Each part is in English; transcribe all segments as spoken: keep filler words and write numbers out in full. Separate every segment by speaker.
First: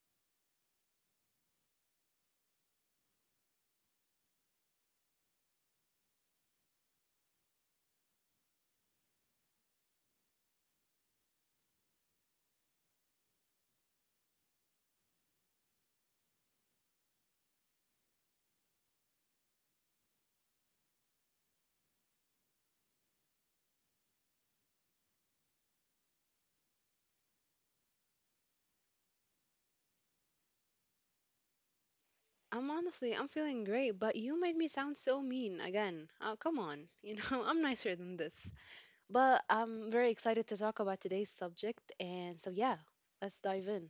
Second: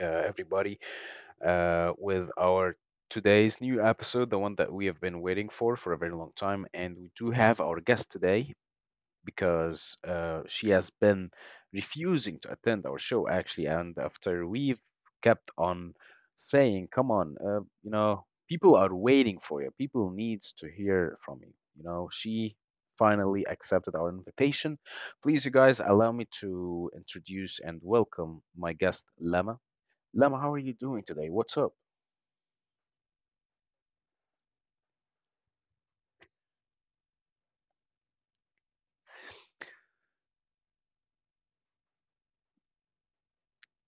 Speaker 1: uh, everybody uh, with our today's new episode, the one that we have been waiting for for a very long time, and we do have our guest today, because uh, she has been refusing to attend our show actually. And after we've kept on saying, "Come on, uh, you know, people are waiting for you. People needs to hear from you." You know, she finally accepted our invitation. Please, you guys, allow me to introduce and welcome my guest, Lama. Lama, how are you doing today? What's up?
Speaker 2: I'm honestly, I'm feeling great, but you made me sound so mean again. Oh, come on. You know, I'm nicer than this. But I'm very excited to talk about today's subject. And so, yeah, let's dive in.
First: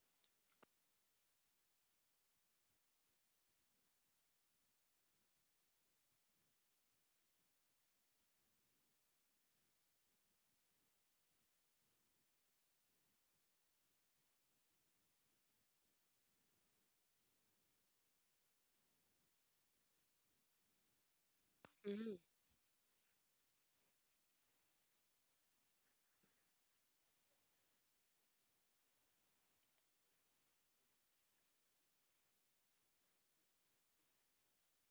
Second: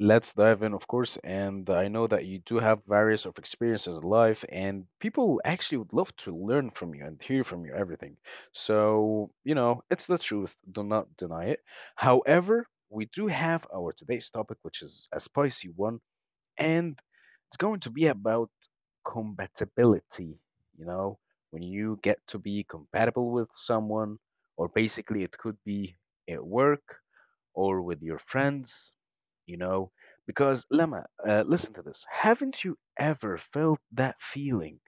Speaker 1: Let's dive in, of course. And I know that you do have various of experiences in life, and people actually would love to learn from you and hear from you everything. So, you know, it's the truth. Do not deny it. However, we do have our today's topic, which is a spicy one, and it's going to be about compatibility. You know, when you
Speaker 2: Mhm.
Speaker 1: get to be compatible with someone, or basically it could be at work or with your friends, you know, because Lama, uh, listen to this. Haven't you ever felt that feeling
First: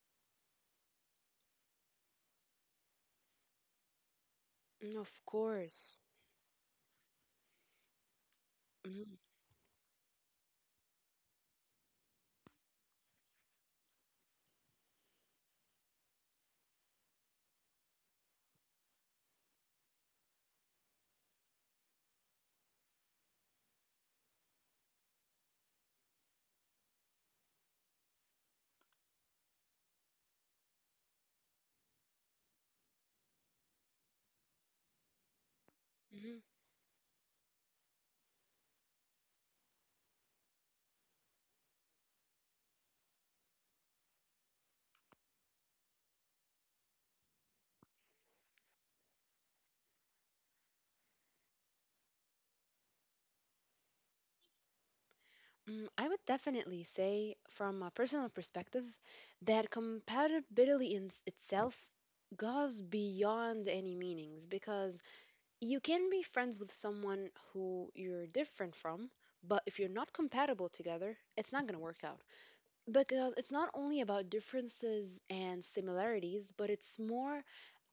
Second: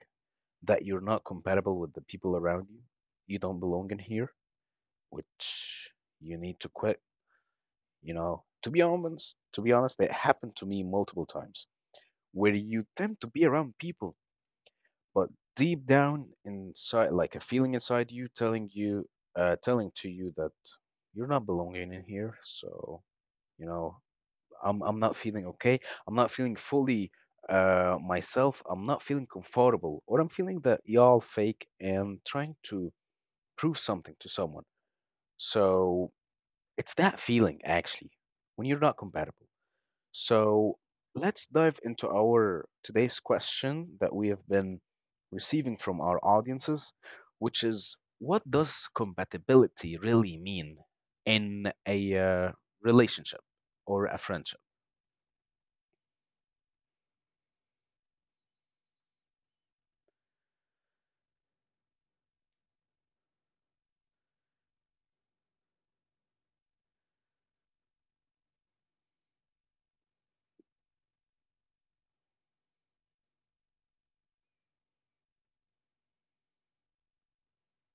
Speaker 1: that you're not compatible with the people around you? You don't belong in here,
Speaker 2: mm Of
Speaker 1: which
Speaker 2: course.
Speaker 1: you need to quit, you know. To be
Speaker 2: Mhm,
Speaker 1: honest, to be honest, it happened to me multiple times where you tend to be around people, but deep down inside, like a feeling inside you telling you, uh, telling to you that you're not belonging in here. So, you know, I'm, I'm not feeling okay. I'm not feeling fully uh, myself. I'm not feeling comfortable, or I'm feeling that y'all fake and trying to prove something to someone. So
Speaker 2: mhm.
Speaker 1: it's that feeling actually when you're not compatible. So let's dive into our today's question that we have been receiving from our audiences, which is what does compatibility really mean in a uh, relationship or a friendship?
Speaker 2: Mm, I would definitely say, from a personal perspective, that compatibility in s- itself goes beyond any meanings, because you can be friends with someone who you're different from, but if you're not compatible together, it's not going to work out, because it's not only about differences and similarities, but it's more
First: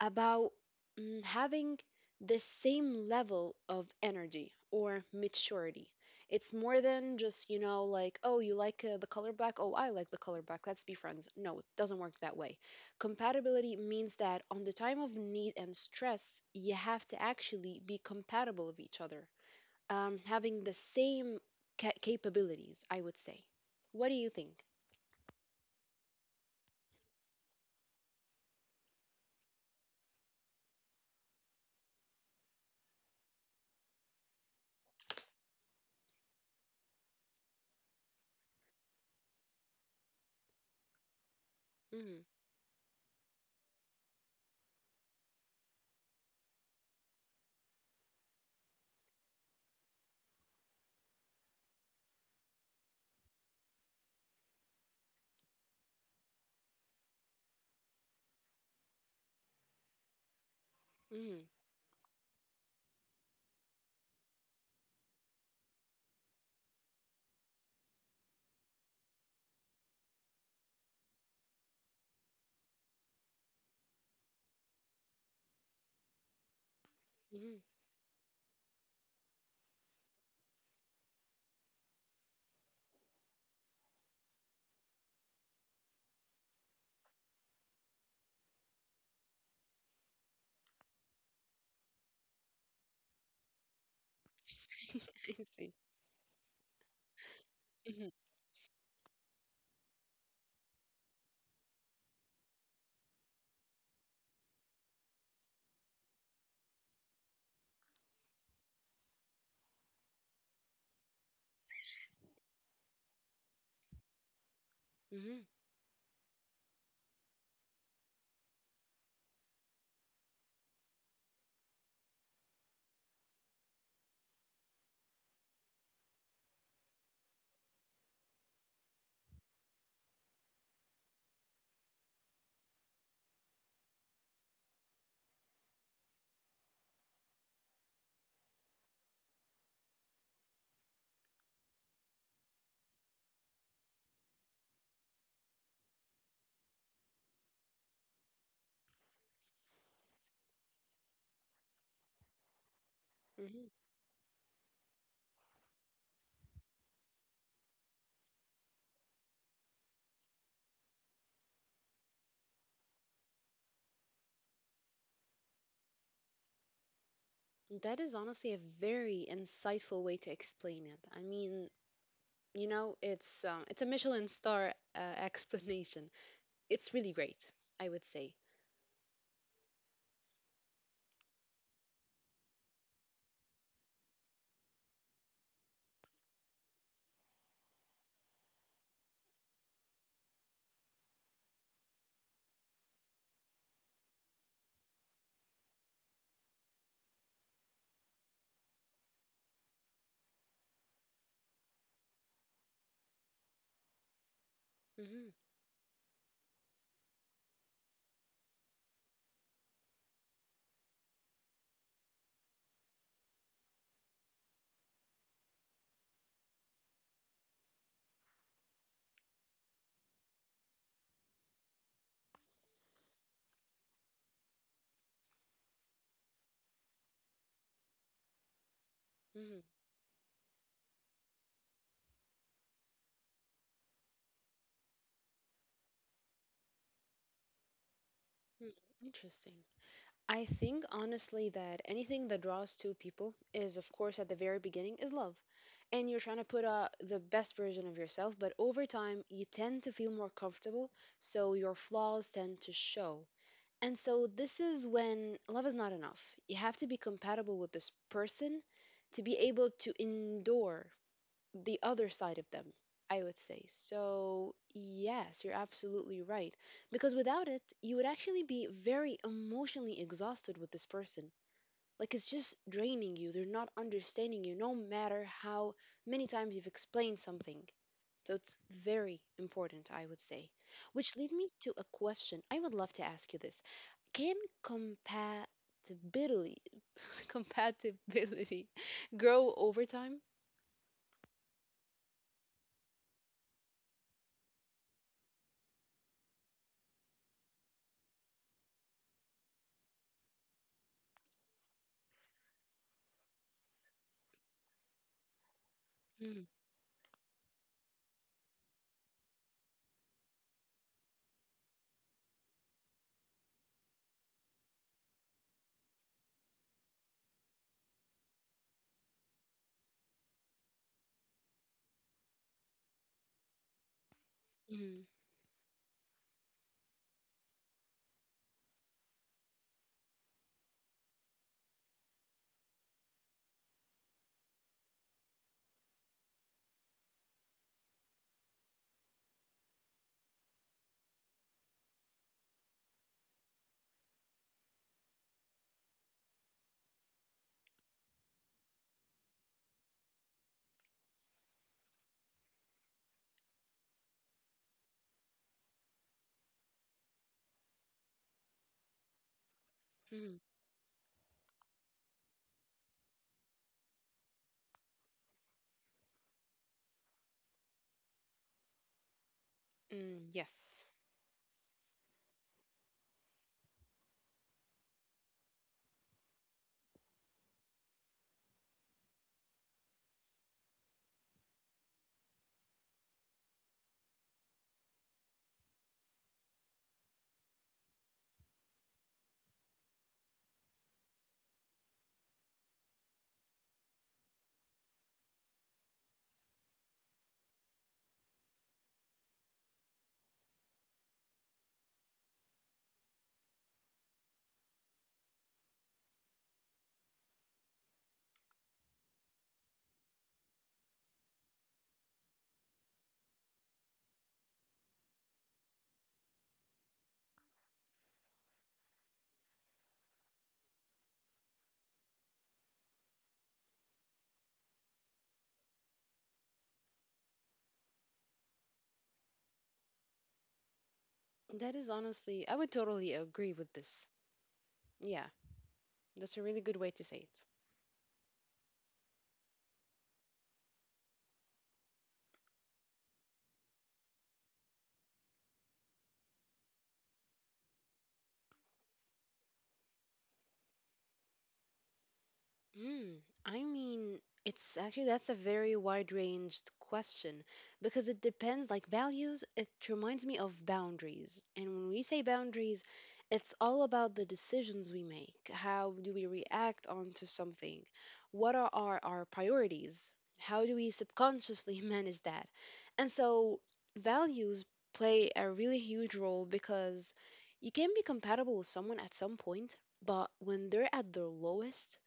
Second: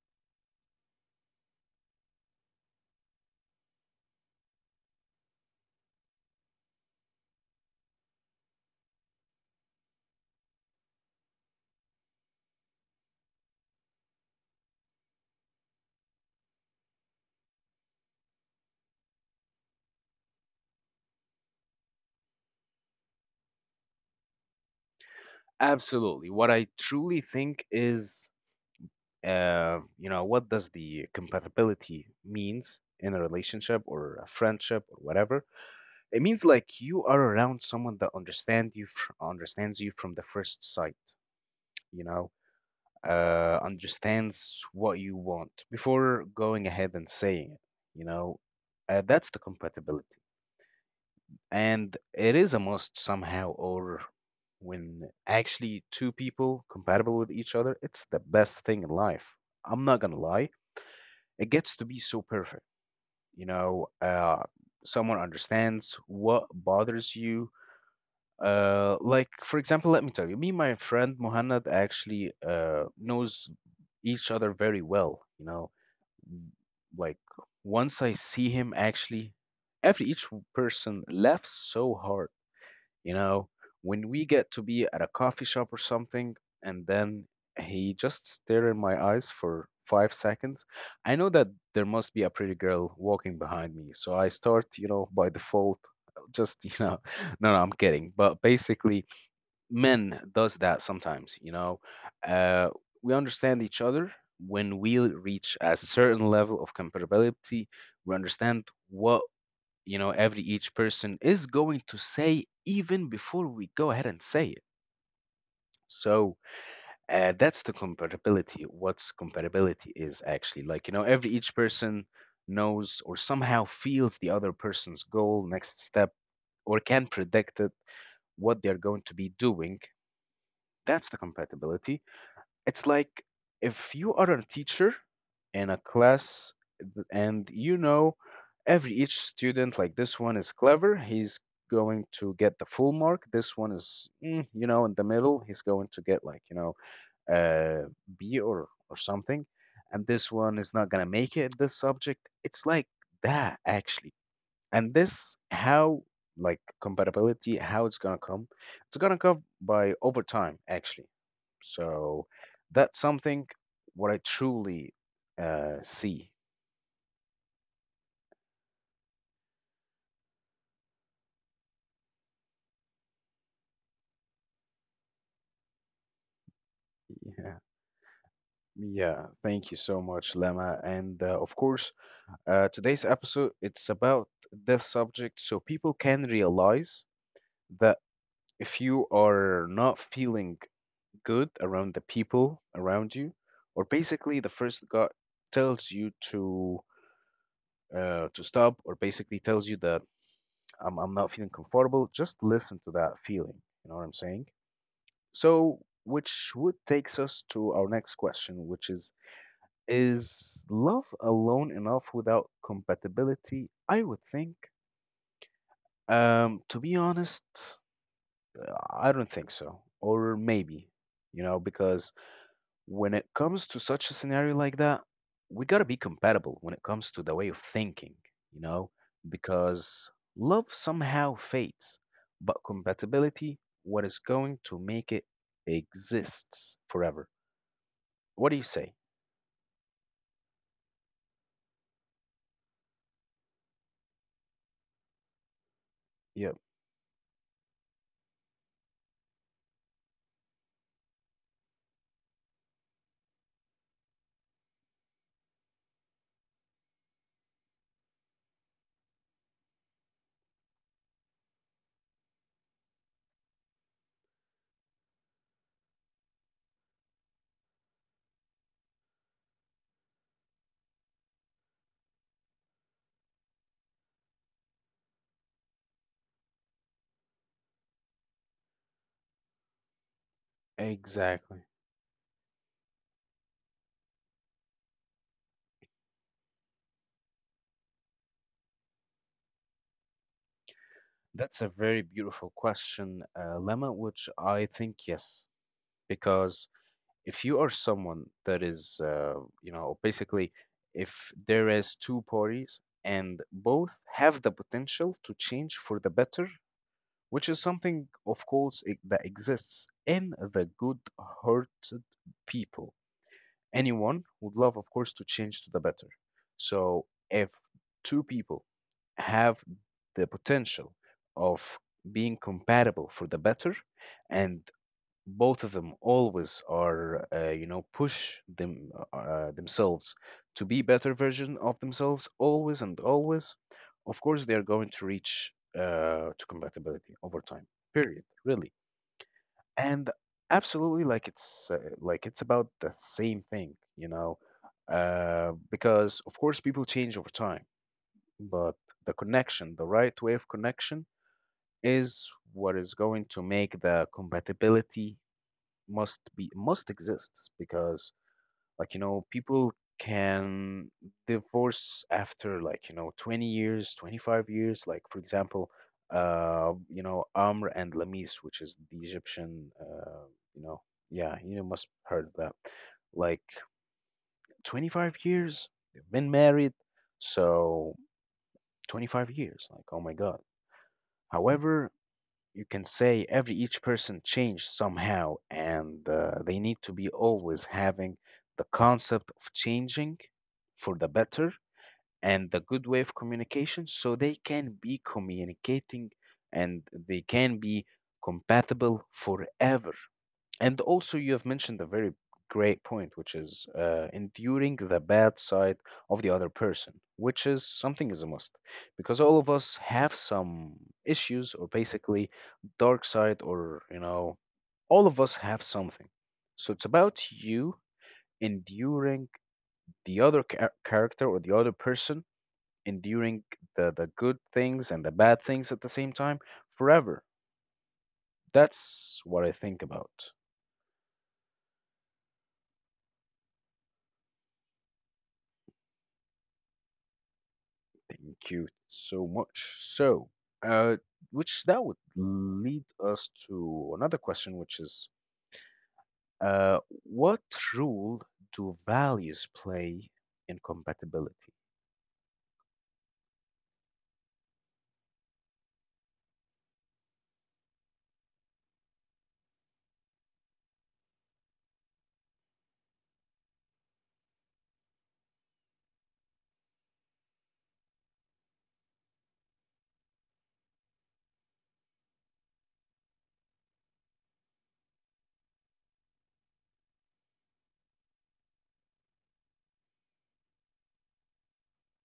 Speaker 2: about mm, having the same level of energy or maturity. It's more than just, you know, like, oh, you like uh, the color black? Oh, I like the color black. Let's be friends. No, it doesn't work that way. Compatibility means that on the time of need and stress, you have to actually be compatible with each other, um, having the same ca- capabilities, I would say. What do you think?
Speaker 1: Absolutely. What I truly think is, uh, you know, what does the compatibility means in a relationship or a friendship or whatever? It means like you are around someone that understand you fr- understands you from the first sight. You
Speaker 2: Mm-hmm.
Speaker 1: know, uh, understands what you want before going ahead and saying it. You know, uh, that's the compatibility. And it is a must somehow, or when actually two people compatible with each other, it's the best thing in life. I'm not gonna lie,
Speaker 2: Mm,
Speaker 1: it gets to be so perfect. You know, uh someone understands what bothers you. uh like for example, let me tell you, me and my friend Muhannad actually uh knows each other very well, you know, like
Speaker 2: hmm
Speaker 1: once I see him actually, every each person laughs so hard, you know, when we get to be at a coffee shop or something, and then he just stare in my eyes for five seconds, I know that there must be a pretty girl walking behind me. So I start, you know, by
Speaker 2: I see.
Speaker 1: default, uh, just, you know, no, no, I'm
Speaker 2: hmm
Speaker 1: kidding. But basically, men does that sometimes, you know. Uh, we understand each other when we reach a certain level of compatibility. We understand what, you know, every each person is going to say even before we go ahead and say it.
Speaker 2: hmm
Speaker 1: So uh, that's the comparability. What's comparability is actually like, you know, every each person knows or somehow feels the other person's goal next step, or can predict it, what they're going to be doing. That's the compatibility. It's like if you are a teacher in a class, th- and you know every each student, like this one is clever, he's going to get the full mark. This one is, mm, you know, in the middle, he's going to get like, you know, uh, B or, or something. And this one is not going to make it in this subject. It's like that,
Speaker 2: hmm
Speaker 1: actually. And this how like compatibility, how it's gonna come? It's gonna come by over time, actually. So that's something what I truly uh, see.
Speaker 2: That is honestly a very insightful way to explain it. I mean, you know, it's um, it's a Michelin star uh, explanation. It's really great,
Speaker 1: Yeah.
Speaker 2: I would say.
Speaker 1: Yeah, thank you so much, Lama. And uh, of course, uh, today's episode it's about this subject so people can realize that if you are not feeling good around the people around you, or basically the first God tells you to uh, to stop, or basically tells you that I'm, I'm not feeling comfortable, just listen to that feeling. You know what I'm saying?
Speaker 2: hmm
Speaker 1: So, which would takes us to our next question, which is Is love alone enough without compatibility? I would think, um, to be honest, uh, I don't think so. Or maybe, you know, because when it comes to such a scenario like that, we got to be compatible when it comes to the way of thinking, you know,
Speaker 2: hmm
Speaker 1: because love somehow fades, but compatibility, what is going to make it exists forever. What do you
Speaker 2: mm
Speaker 1: say?
Speaker 2: Interesting. I think honestly that anything that draws two people is, of course, at the very beginning, is love. And you're trying to
Speaker 1: Yeah,
Speaker 2: put out the best version of yourself, but over time, you tend to feel more comfortable, so your flaws tend to show. And so this is when love is not enough. You have to be compatible with this person to be able to endure the other side of them, I would say. So, yes, you're absolutely right. Because without it, you would actually be very emotionally exhausted with this person. Like it's just draining you. They're not understanding you, no matter how many times you've explained something. So it's very important, I would say. Which lead me
Speaker 1: exactly.
Speaker 2: to a question. I would love to ask you this. Can compatibility compatibility grow over time?
Speaker 1: That's a very beautiful question, uh, Lemma, which I think yes, because if you are someone that is, uh, you know, basically, if there is two parties and both have the potential to change for the
Speaker 2: Mm,
Speaker 1: better, which is something, of course, it, that exists in the good-hearted people. Anyone would love, of course, to change to the better. So if two people have the potential of being compatible for the better, and
Speaker 2: mm,
Speaker 1: both of them always are uh, you know, push them uh, uh, themselves to be better version of themselves always and always, of course they are going to reach uh, to compatibility over time period, really. And absolutely, like it's uh, like it's about the same thing, you know. uh, because of course people change over time, but the connection, the right way of connection is what is going to make the compatibility must be must exists, because like you know, people
Speaker 2: mm,
Speaker 1: can divorce after, like you know, twenty years, twenty-five years, like for example, uh you know, Amr and Lamis, which is the Egyptian, uh
Speaker 2: mm,
Speaker 1: you know.
Speaker 2: yes.
Speaker 1: Yeah, you know, must heard that, like twenty-five years they've been married. So twenty-five years, like oh my god. Mm. However, you can say every each person changed somehow, and uh, they need to be always having the concept of changing for the better, and the good way of communication so they can be communicating, and they can be compatible forever. And also, you have mentioned a very great point, which is uh, enduring the bad side of the other person, which is something is a must, because all of us have some issues, or basically dark side, or you know, all of us have something. So it's about you enduring the other char- character, or the other person, enduring the, the good things and the bad things at the same time forever. That's what I think about.
Speaker 2: That is honestly, I would totally agree with this. Yeah, that's a really good way to say it.
Speaker 1: Thank you so much. So, uh, which that would lead us to another question, which is, uh, what role do values play in compatibility?
Speaker 2: Mm, I mean, it's actually that's a very wide-ranged question, because it depends like values, it reminds me of boundaries. And when we say boundaries, it's all about the decisions we make. How do we react onto something? What are our, our priorities? How do we subconsciously manage that? And so values play a really huge role because you can be compatible with someone at some point, but when they're at their lowest,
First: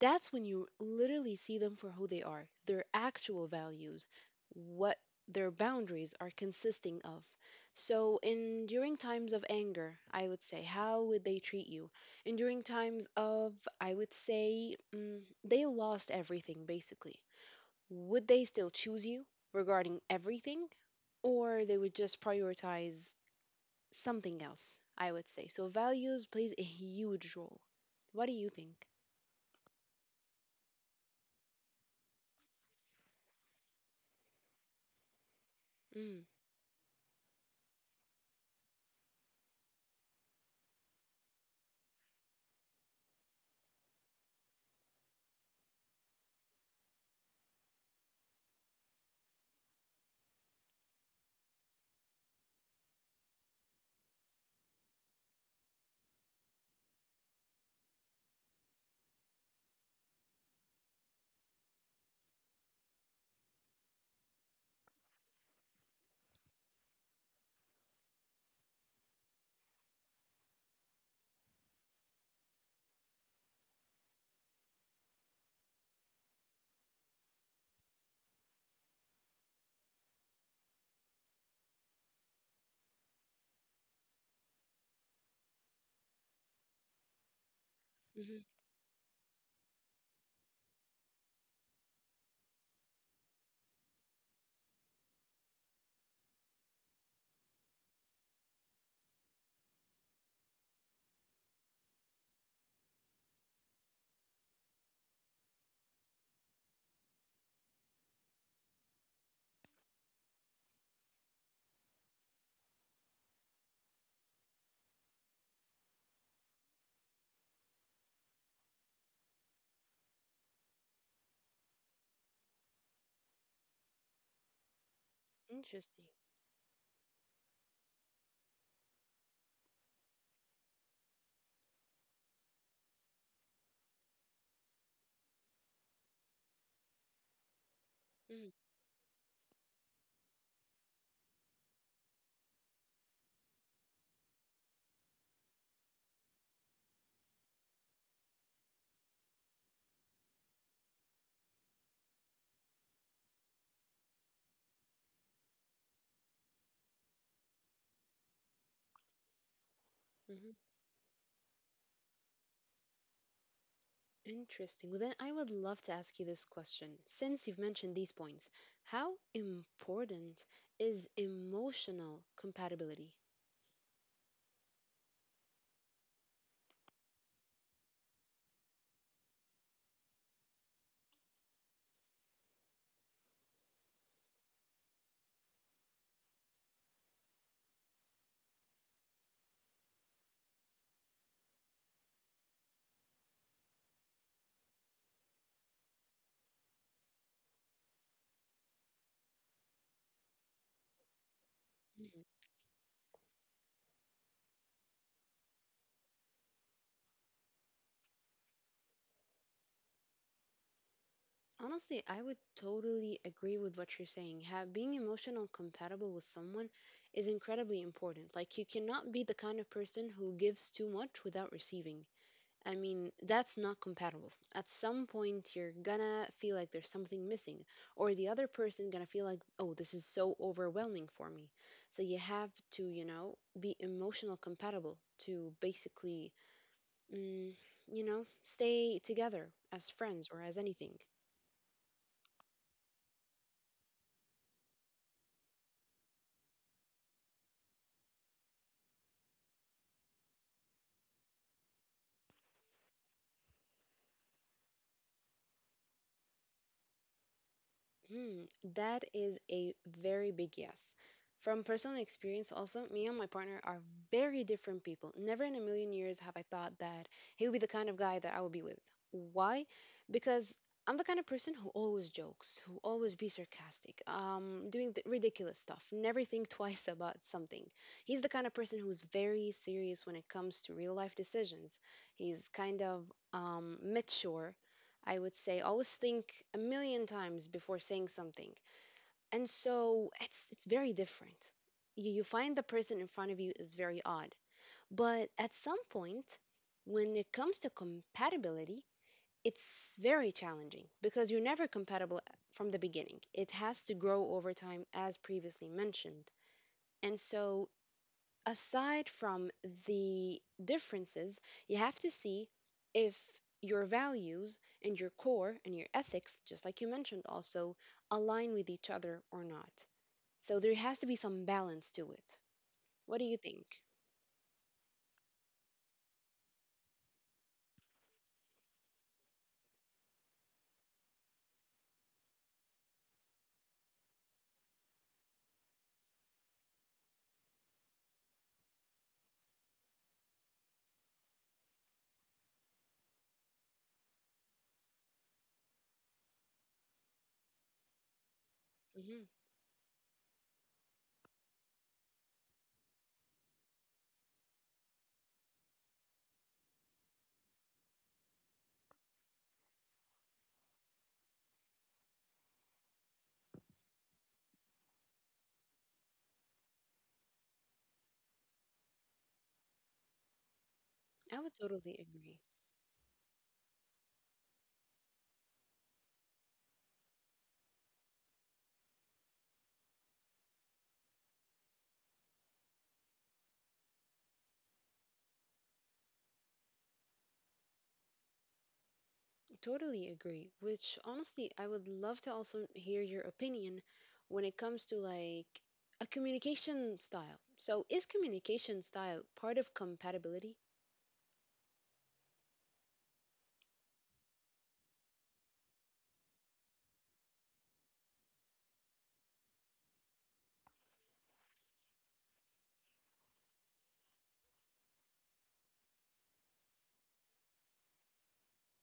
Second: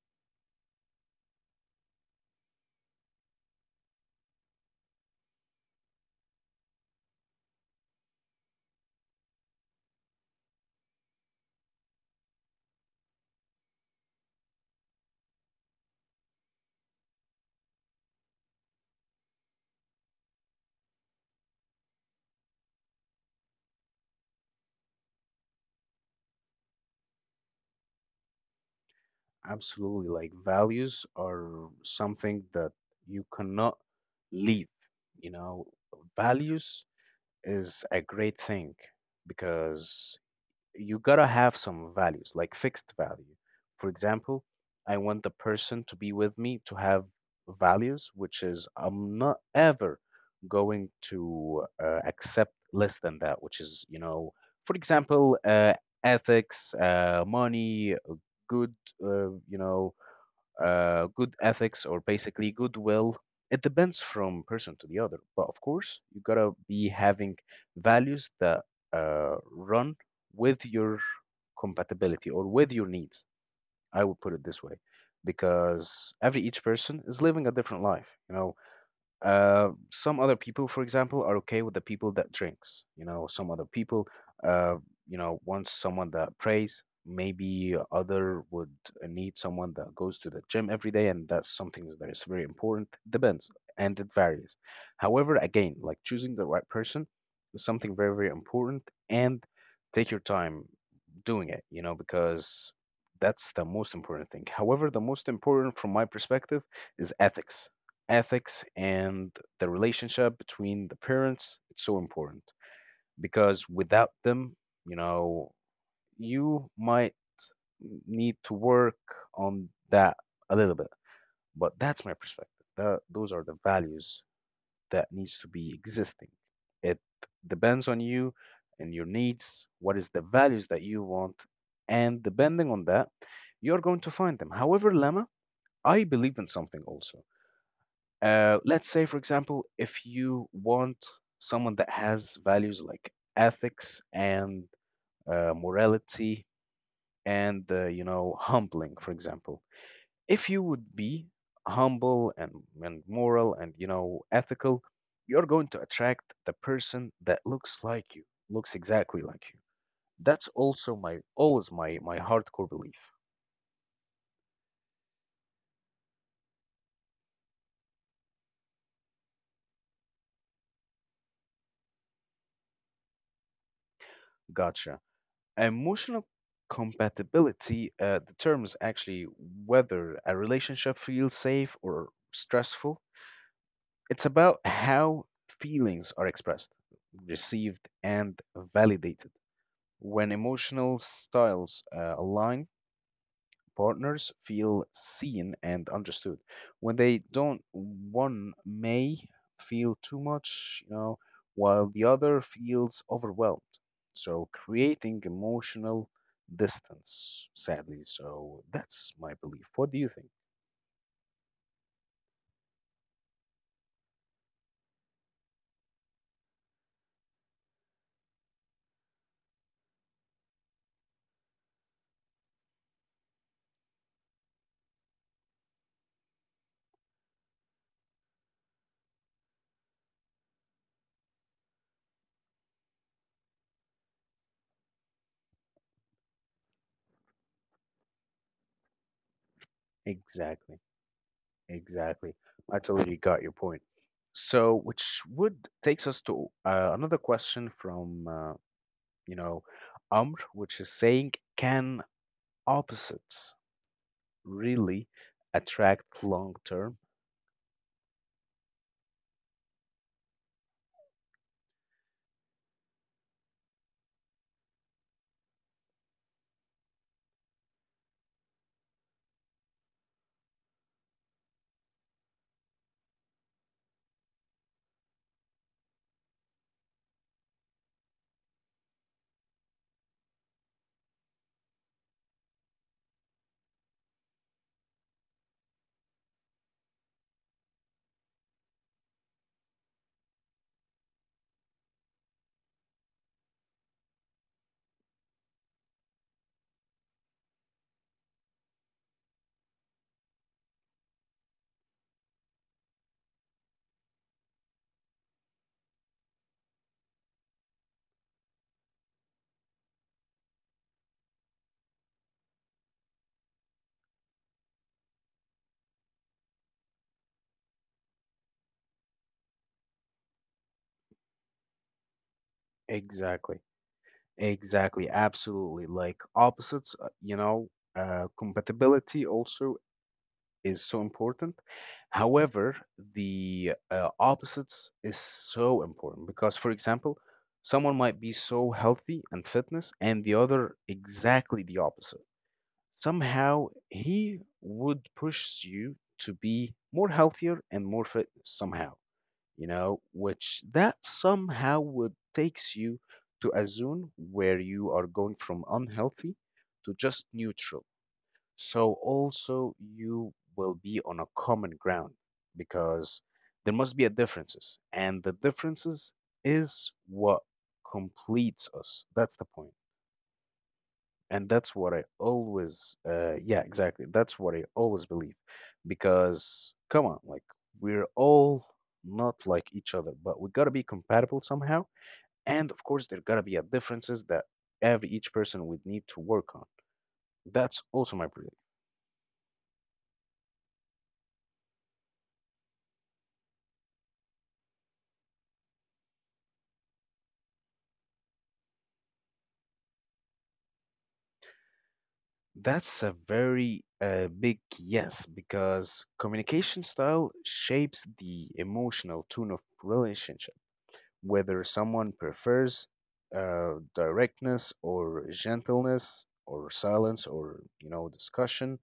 Speaker 2: that's when you literally see them for who they are, their actual values, what their boundaries are consisting of. So, in during times of anger, I would say, how would they treat you? And during times of, I would say, mm, they lost everything basically. Would they still choose you regarding everything, or they would just prioritize something else? I would say. So, values plays a huge role. What do you think?
Speaker 1: Absolutely, like values are something that you cannot leave. You know,
Speaker 2: Mm,
Speaker 1: values is a great thing, because you gotta have some values, like fixed value. For example, I want the person to be with me to have values, which is I'm not ever going to uh, accept less than that, which is, you know, for example, uh, ethics, uh, money, uh, good, uh, you know, uh, good ethics, or basically goodwill. It depends from person to the other, but of course, you gotta be having values that uh, run with your compatibility or with your needs. I would put it this way, because every each person is living a different life. You know, uh, some other people, for example, are okay with the people that drinks. You know, some other people, uh, you know, wants someone that prays. Maybe
Speaker 2: hmm
Speaker 1: other would need someone that goes to the gym every day, and that's something that is very important. Depends, and it varies. However, again, like choosing the right person is something very, very important, and take your time doing it. You know, because that's the most important thing. However, the most important from my perspective is ethics. Ethics and the relationship between the parents, it's so important, because without them, you know, you might need to work on that a little bit. But that's my perspective, that those are the values that needs to be
Speaker 2: Interesting.
Speaker 1: existing. It depends on you and your needs, what is the values that you want, and depending on that, you're going to find them. However, Lama, I believe in something also.
Speaker 2: Mm,
Speaker 1: uh, let's say, for example, if you want someone that has values like ethics and uh, morality and, uh, you know, humbling, for example, if you would be humble and, and moral and, you know, ethical, you're going to attract the person that looks like you, looks exactly like you. That's
Speaker 2: mhm.
Speaker 1: also my always my my hardcore belief.
Speaker 2: Interesting. Well, then I would love to ask you this question. Since you've mentioned these points, how important is emotional compatibility?
Speaker 1: Gotcha. Emotional compatibility uh, determines actually whether a relationship feels safe or stressful. It's about how feelings are expressed, received, and validated. When emotional styles uh, align, Partners feel seen and understood. When they don't, one may feel too much, you know, while the
Speaker 2: Mhm.
Speaker 1: other feels overwhelmed. So creating emotional distance, sadly. So that's my belief. What do you think?
Speaker 2: Honestly, I would totally agree with what you're saying. Ha being emotional compatible with someone is incredibly important. Like, you cannot be the kind of person who gives too much without receiving. I mean, that's not compatible. At some point, you're gonna feel like there's something missing, or the other person gonna feel like, oh, this is so overwhelming for me. So you have to, you know, be emotional compatible to basically, mm, you know, stay together as friends or as
Speaker 1: Exactly.
Speaker 2: anything.
Speaker 1: Exactly. I totally got your point. So, which would takes us to uh, another question from uh, you know Amr, which is saying, can opposites really attract long term?
Speaker 2: Mm, that is a very big yes. From personal experience, also, me and my partner are very different people. Never in a million years have I thought that he would be the kind of guy that I would be with. Why? Because I'm the kind of person who always jokes, who always be sarcastic, um, doing the ridiculous stuff, never think twice about something. He's the kind of person who's very serious when it comes to real life decisions. He's kind of um, mature I would say. Always think a million times before saying something. And so it's it's very different. You, you find the person in front of you is very odd. But at some point, when it comes to compatibility, it's very challenging because you're never compatible from the beginning. It has to grow over time, as previously mentioned. And so aside from the differences, you have to see if your values and your core and your ethics, just like you mentioned, also align with each other or not. So there has to be some balance to it. What do you
Speaker 1: Exactly,
Speaker 2: think?
Speaker 1: exactly, absolutely. Like, opposites uh, you know uh, compatibility also is so important. However, the uh, opposites is so important because, for example, someone might be so healthy and fitness and the other exactly the opposite. Somehow he would push you to be more healthier and more fit somehow
Speaker 2: hmm
Speaker 1: you know, which that somehow would takes you to a zone where you are going from unhealthy to just neutral. So also you will be on a common ground because there must be a differences, and the differences is what completes us. That's the point.
Speaker 2: I
Speaker 1: And
Speaker 2: would
Speaker 1: that's what
Speaker 2: totally
Speaker 1: I
Speaker 2: agree.
Speaker 1: always, uh, yeah, exactly. That's what I always believe. Because, come on, like, we're all not like each other, but we gotta be compatible somehow. And, of course, there gotta be a differences that every each person would need to work on. That's also my belief.
Speaker 2: Totally agree. Which honestly, I would love to also hear your opinion when it comes to like a communication style. So, is communication style part of compatibility?
Speaker 1: That's a very uh, big yes, because communication style shapes the emotional tone of relationship, whether someone prefers uh, directness or gentleness or silence or you know discussion,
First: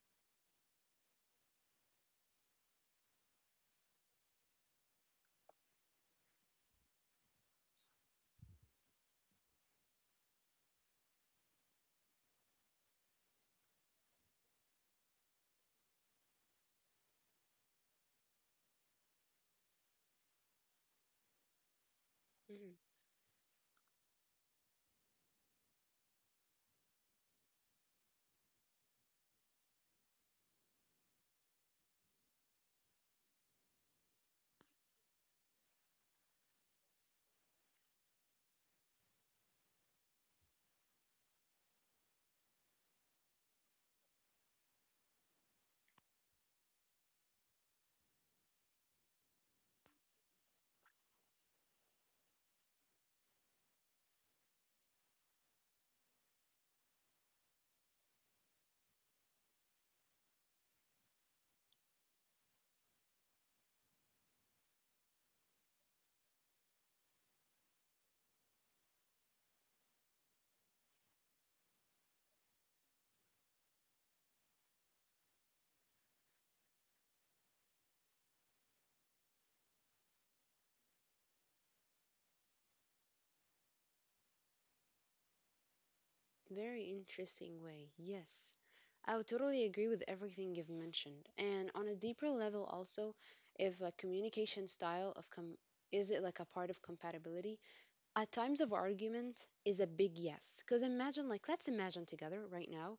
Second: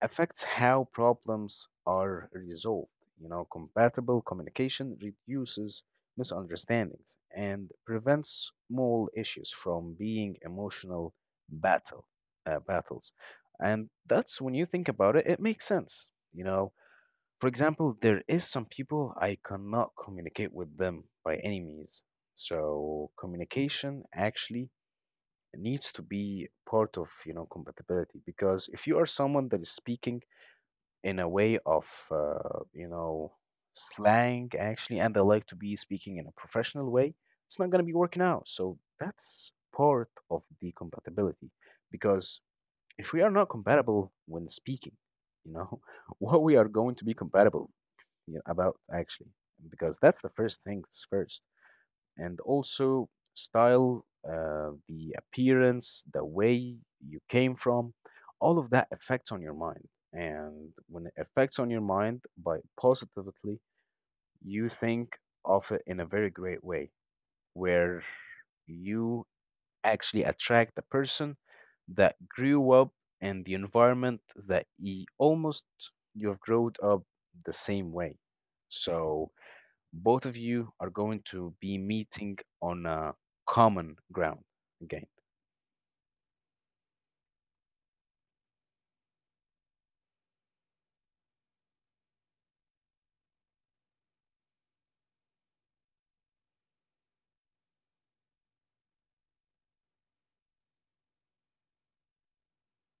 Speaker 1: affects how problems are resolved. You know compatible communication reduces misunderstandings and prevents small issues from being emotional battle uh, battles. And that's when you think about it, it makes sense you know For example, there is some people I cannot communicate with them by any means. So communication actually needs to be part of, you know, compatibility because if you are someone that is speaking in a way of, uh, you know, slang actually, and they like to be speaking in a professional way, it's not going to be working out. So that's part of the compatibility because if we are not compatible when speaking, you know, what we are going to be compatible you know, about actually, because that's the first things first. And also style, uh, the appearance, the way you came from, all of that affects on your mind. And when it affects on your mind by positively, you think of it in a very great way, where you actually attract the person that grew up in the environment that he almost you've grown up the same way. So both of you are going to be meeting on a common ground again.
Speaker 2: Very interesting way. Yes. I would totally agree with everything you've mentioned. And on a deeper level also, if like communication style of com is it like a part of compatibility? At times of argument is a big yes. Because imagine, like, let's imagine together right now,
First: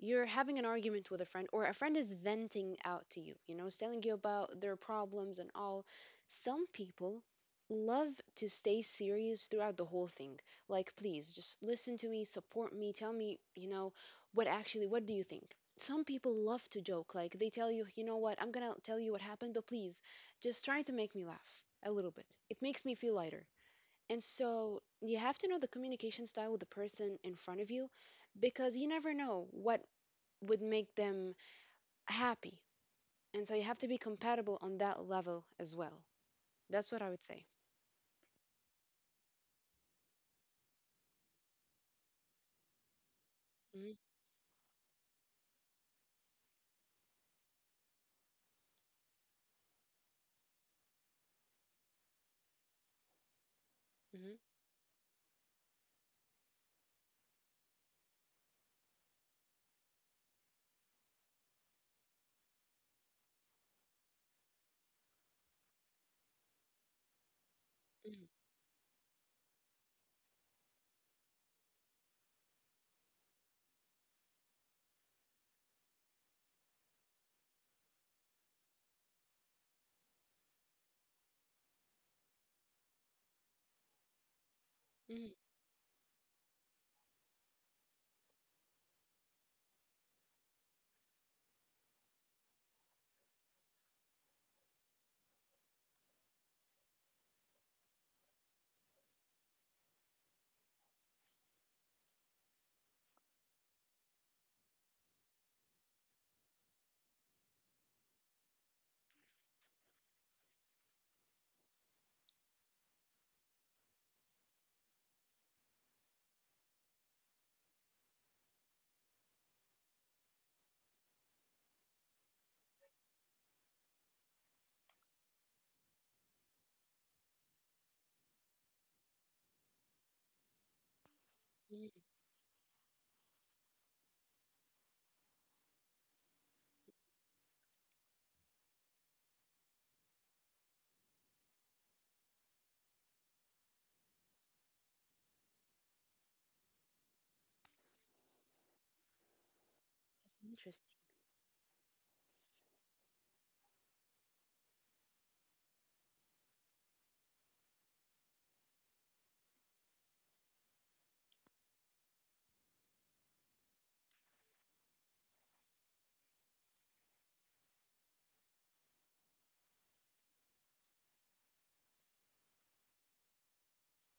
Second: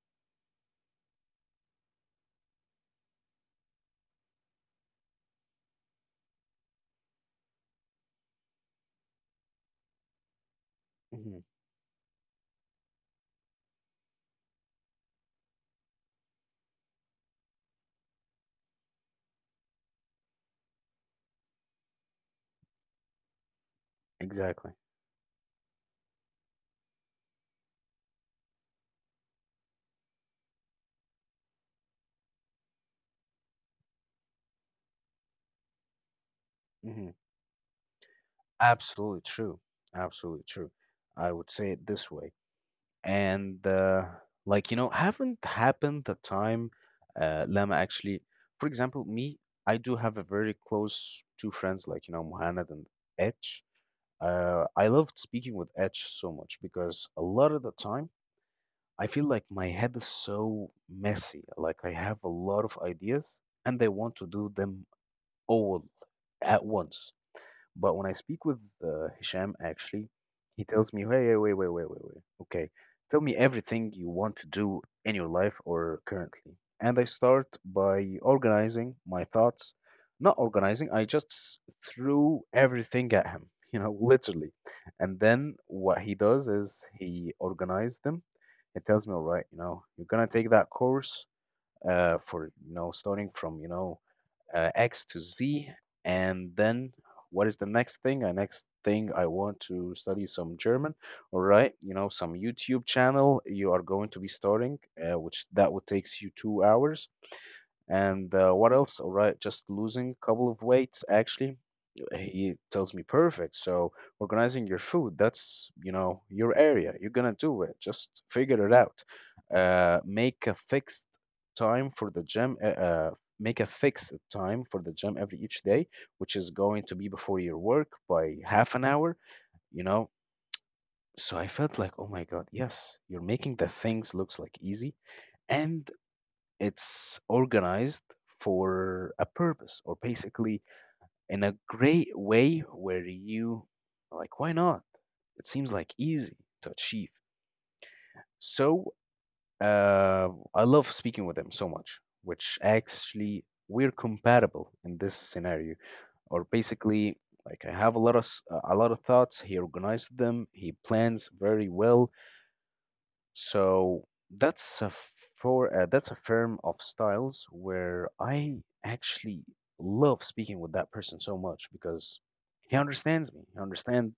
Speaker 2: you're having an argument with a friend, or a friend is venting out to you, you know, is telling you about their problems and all. Some people love to stay serious throughout the whole thing. Like, please,
Speaker 1: Hmm.
Speaker 2: just listen to me, support me, tell me, you know, what actually, what do you think? Some people love to joke. Like, they tell you, you know what, I'm gonna tell you what happened, but please, just try to make me laugh a little bit. It makes me feel lighter. And
Speaker 1: Exactly.
Speaker 2: so you have to know the communication style of the person in front of you, because you never know what would make them happy. And so you have to be compatible on that level as well. That's what I
Speaker 1: Hmm.
Speaker 2: would say.
Speaker 1: Absolutely true. Absolutely true. I would say it this way. And
Speaker 2: Mhm,
Speaker 1: uh, like you know, haven't happened the time uh, Lama actually. For example, me, I do have a very close two friends, like you know, Muhammad and Etch.
Speaker 2: mhm,
Speaker 1: Uh, I loved speaking with Etch so much because a lot of the time I feel like my head is so messy. Like, I have a lot of ideas and I want to do them all at once. But when I
Speaker 2: mhm,
Speaker 1: speak with uh, Hisham, actually, he tells me, hey, wait, wait, wait, wait, wait. Okay, tell me everything you want to do in your life or currently. And I start by organizing my thoughts. Not organizing, I just threw everything at him, you know, literally. And
Speaker 2: mhm,
Speaker 1: then what he does is he organizes them. He tells me, all right, you know, you're gonna take that course uh, for, you know, starting from, you know, uh, X to Z. And then what is the next thing? The next thing, I want to study some German. All right, you know, some YouTube channel you are going to be starting, uh, which that would takes you two hours. And uh, what else? All right, just losing a couple of weights, actually. eh, He tells me, perfect. So organizing your food, that's, you know, your area. You're gonna do it. Just figure it out. Uh, make a fixed time for the gym. Uh, uh, make a fixed time for the gym every each day, which is going to be before your work by half an hour, you know. So I felt like,
Speaker 2: mhm.
Speaker 1: oh my God, yes, you're making the things looks like easy. And it's organized for a purpose or basically in a great way where you, like, why not? It seems like easy to achieve. So uh, I
Speaker 2: Interesting.
Speaker 1: love speaking with them so much, which actually we're compatible in this scenario. Or basically, like, I have a lot of s- a lot of thoughts. He organized them. He plans very well. So that's a f- for uh, that's a firm of styles where I actually love speaking with that person so much because he understands me. He understands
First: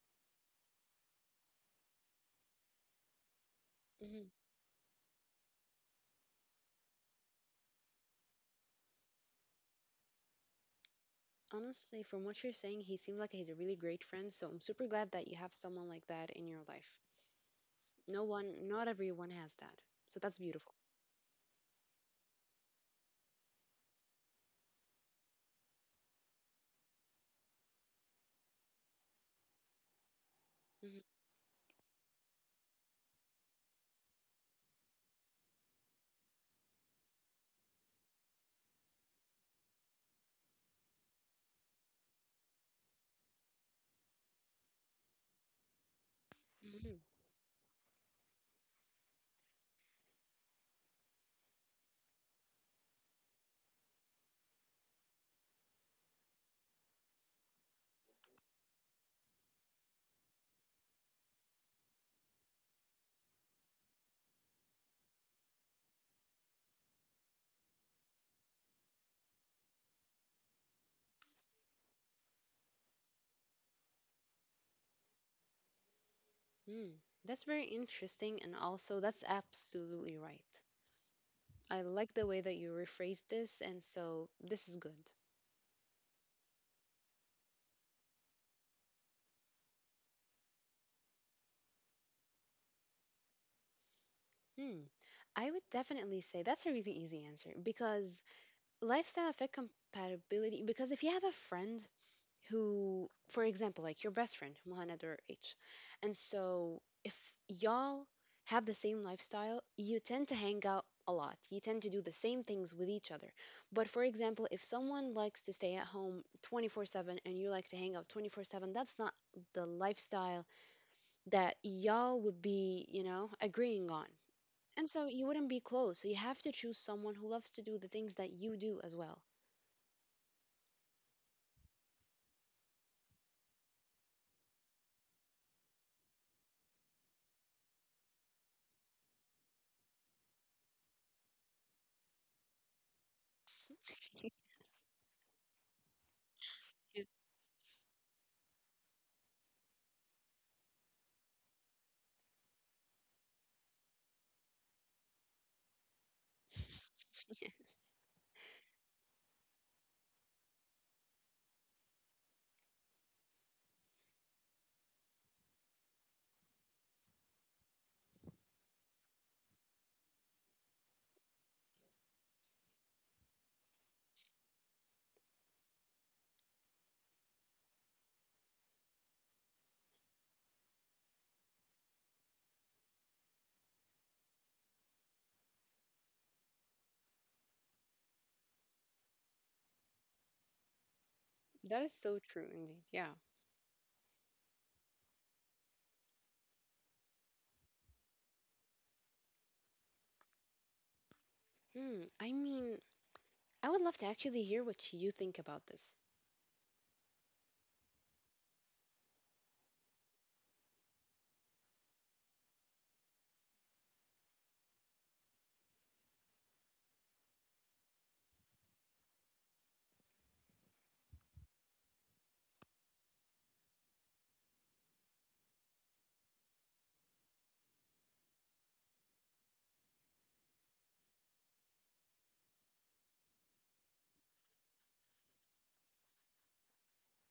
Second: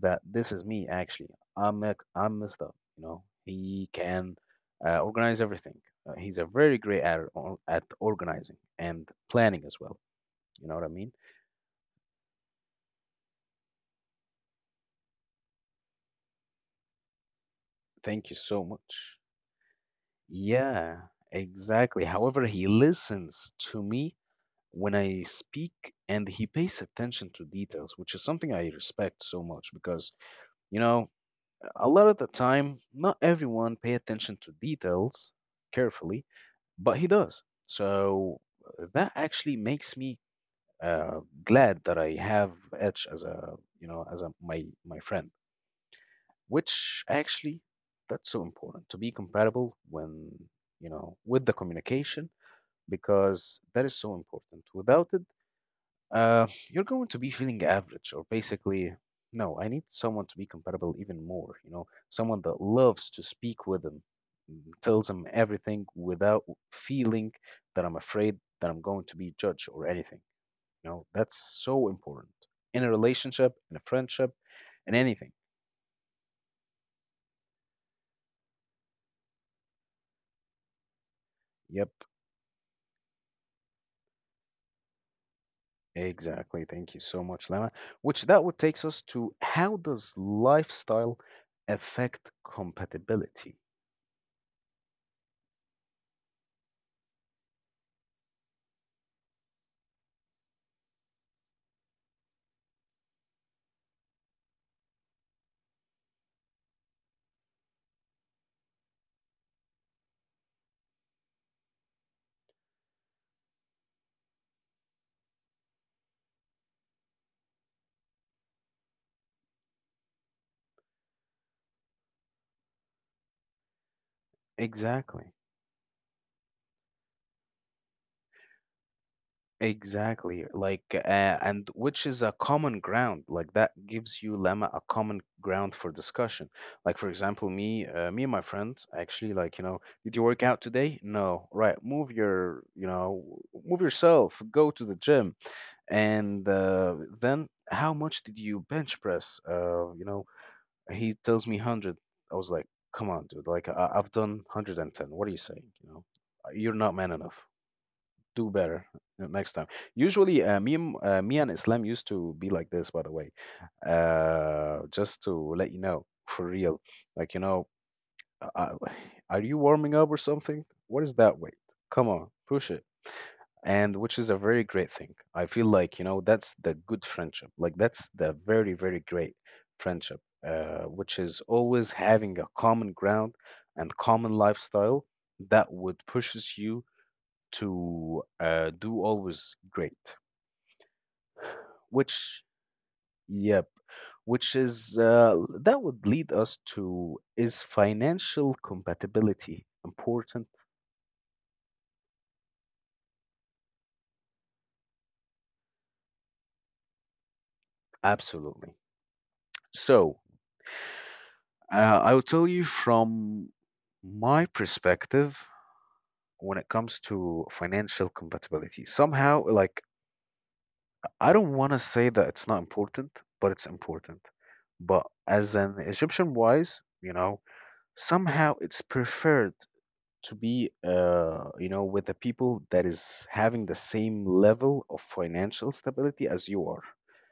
Speaker 1: that this is me actually. I'm i I'm messed up. You know, he
Speaker 2: Mhm.
Speaker 1: can uh, organize everything. Uh, he's a very great at or- at organizing and planning as well. You know what I mean?
Speaker 2: Honestly, from what you're saying, he seemed like he's a really great friend. So I'm super glad that you have someone like that in your life. No
Speaker 1: Thank you so
Speaker 2: one, not
Speaker 1: much.
Speaker 2: everyone has that. So that's beautiful.
Speaker 1: Yeah, exactly. However, he listens to me when I speak and he pays attention to details, which is something I respect so much because, you
Speaker 2: Mhm,
Speaker 1: know, a lot of the time, not everyone pay attention to details carefully, but he does. So uh, that actually makes me uh, glad that I have Edge as a, you know, as a my my friend,
Speaker 2: mhm,
Speaker 1: which actually that's so important to be compatible when, you know, with the communication because that is so important. Without it, uh, you're going to be feeling average or basically, no, I need someone to be compatible even more, you know, someone that loves to speak with them, mm, tells them everything without feeling that I'm afraid that I'm going to be judged or anything. You know, that's so important in a relationship, in a friendship, in anything.
Speaker 2: mhm. That's very interesting. And also, that's absolutely right. I
Speaker 1: Yep,
Speaker 2: like the way that you rephrased this, and so this is good.
Speaker 1: exactly. Thank you so much, Lama. Which that would takes us to, how does lifestyle affect compatibility?
Speaker 2: Hmm. I would definitely say that's a really easy answer because lifestyle effect compatibility. Because if you have a friend who, for example, like your best friend, Muhammad or H, and so if y'all have the same lifestyle, you tend to hang out a lot. You tend to do the same things with each other. But for example, if someone likes to stay at home twenty-four seven and you like to hang out twenty-four seven, that's not the lifestyle that y'all would be, you know, agreeing on. And so you
Speaker 1: Exactly.
Speaker 2: wouldn't be close. So you have to choose someone who loves to do the things that you do as well.
Speaker 1: Exactly, like, uh, and which is a common ground. Like that gives you lemma a common ground for discussion. Like, for example, me, uh, me and my friends actually, like you know, did you work out today? No, right. Move your, you know, move yourself. Go to the gym, and uh,
Speaker 2: Yeah,
Speaker 1: then how much did you bench press? Uh, you know, he tells me hundred. I was like, come on, dude. Like, I- I've done hundred and ten. What are you saying? You know, you're not man enough, do better uh, next time. Usually, uh, me, and- uh, me and Islam used to be like this, by the way. Uh, just to let you know, for real. Like, you know, uh, are you warming up or something? What is that weight? Come on, push it. And which is a very great thing. I feel like, you know, that's the good friendship. Like, that's the very, very great friendship, uh, which is always having a common ground and common lifestyle that would pushes you to uh, do always great,
Speaker 2: that is so
Speaker 1: which,
Speaker 2: true indeed. Yeah.
Speaker 1: yep, which is uh, that would lead us to, is financial compatibility important?
Speaker 2: Hmm. I mean, I would love to actually hear what you think about this.
Speaker 1: Absolutely. So uh, I will tell you from my perspective when it comes to financial compatibility. Somehow, like, I don't want to say that it's not important, but it's important. But as an Egyptian wise, you know, somehow it's preferred to be uh, you know with the people that is having the same level of financial stability as you are,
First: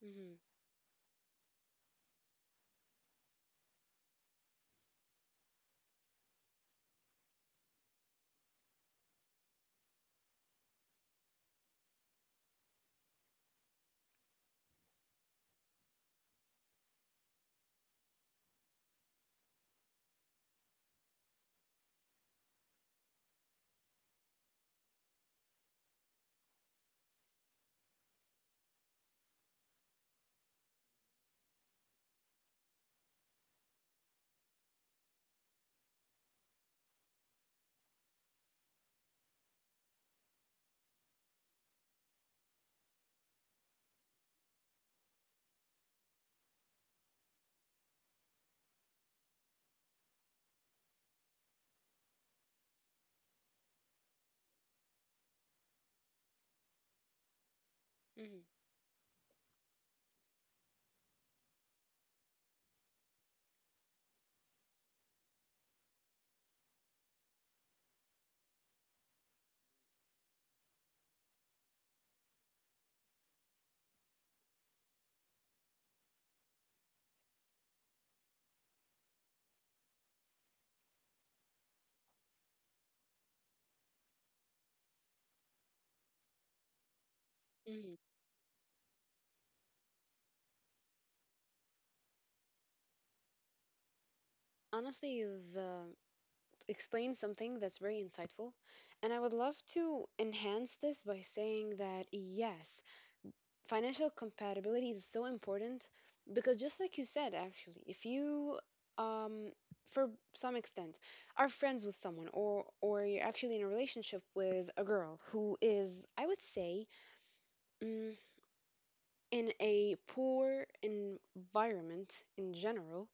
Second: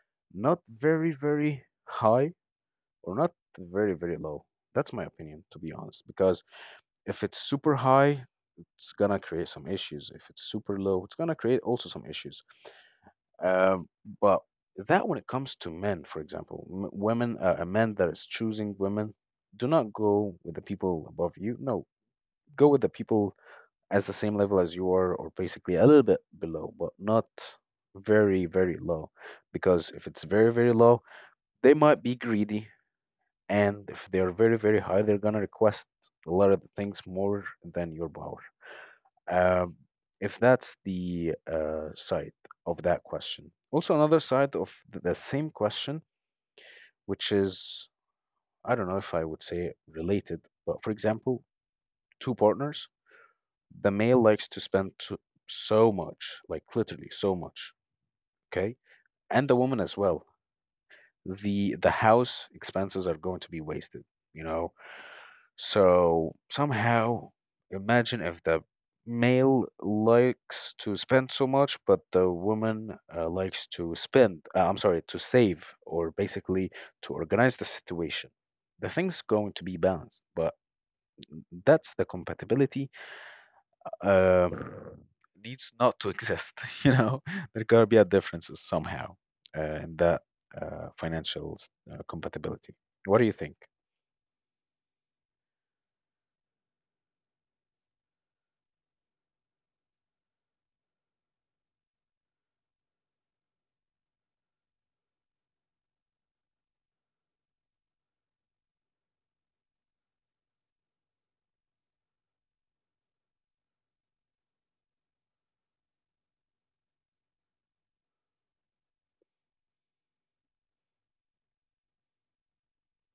Speaker 2: hmm
Speaker 1: not very very high or not very very low. That's my opinion, to be honest, because if it's super high, it's gonna create some issues. If it's super low, it's gonna create also some issues. um, but that, when it comes to men, for example, m- women uh, a man that is choosing women, do not go with the people above you. No, go with the people as the same level as you are, or basically a little bit below, but not very, very low. Because if it's very, very low, they might be greedy. And if they're very, very high, they're going to request a lot of things more than your power. Um, if that's the uh, side of that question. Also, another side of the same question, which is, I don't know if I would say related, but for example, two partners, the male likes to spend to, so much, like, literally so much,
Speaker 2: hmm
Speaker 1: okay? And the woman as well. The the house expenses are going to be wasted, you know? So somehow, imagine if the male likes to spend so much, but the woman uh, likes to spend, uh, I'm sorry, to save or basically to organize the situation. The thing's going to be balanced, but mm, that's the compatibility uh, needs not to exist. You know, there gotta
Speaker 2: hmm
Speaker 1: be a differences somehow uh, in that uh, financial s- uh, compatibility. What do you think?
Speaker 2: Honestly, you've uh, explained something that's very insightful, and I would love to enhance this by saying that yes, financial compatibility is so important, because just like you said, actually, if you um for some extent are friends with someone, or or you're actually in a relationship with a girl who is, I would say, mm, in a poor environment in general,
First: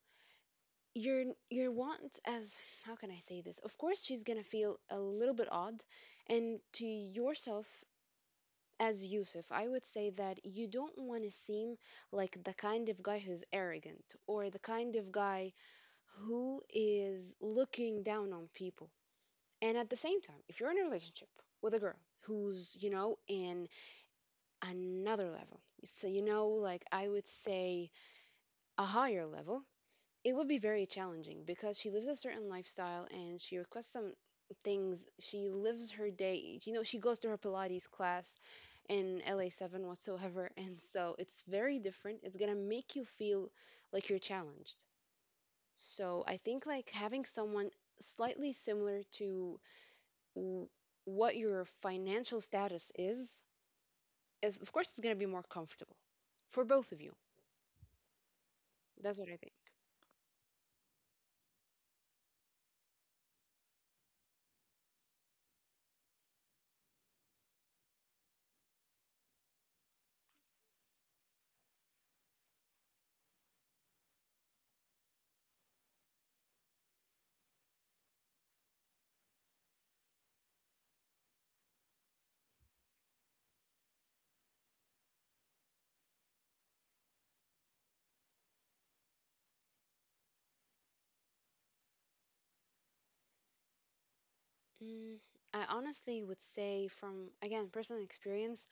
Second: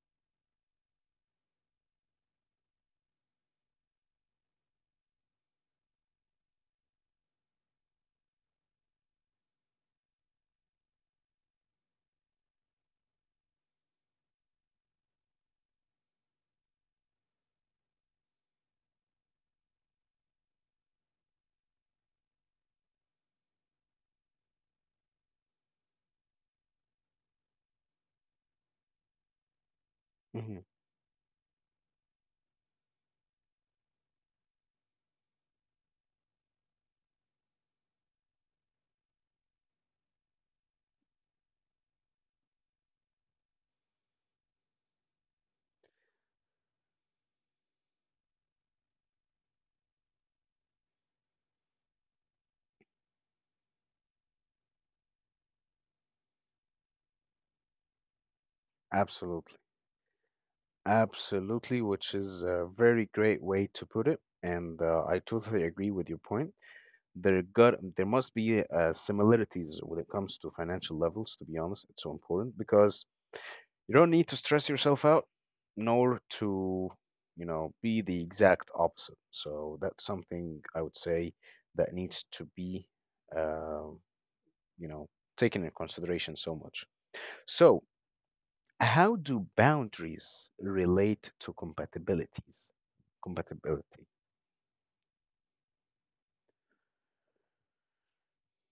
Speaker 2: you're you want as how can I say this, of course she's gonna feel a little bit odd and to yourself. As Yusuf, I would say that you don't want to seem like the kind of guy who's arrogant or the kind of guy who is looking down on people. And at the same time, if you're in a relationship with a girl who's, you know, in another level, so, you know, like I would say a higher level, it would be
Speaker 1: Hmm.
Speaker 2: very challenging because she lives a certain lifestyle and she requests some things. She lives her day, you know, she goes to her Pilates class in L A seven whatsoever. And so it's very different. It's going to make you feel like you're challenged. So I think like having someone slightly similar to w- what your financial status is, is of course it's going to be more comfortable for both of you. That's what I think.
Speaker 1: Absolutely. Absolutely, which is a very great way to put it. And uh, I totally agree with your point. there got there must be uh, similarities when it comes to financial levels, to be honest. It's so important because you don't need to stress yourself out, nor to you know be the exact opposite. So that's something I would say that needs to be uh, you know taken in consideration so much. So how do boundaries relate to compatibilities? Compatibility.
Speaker 2: Mm, I honestly would say, from again personal experience,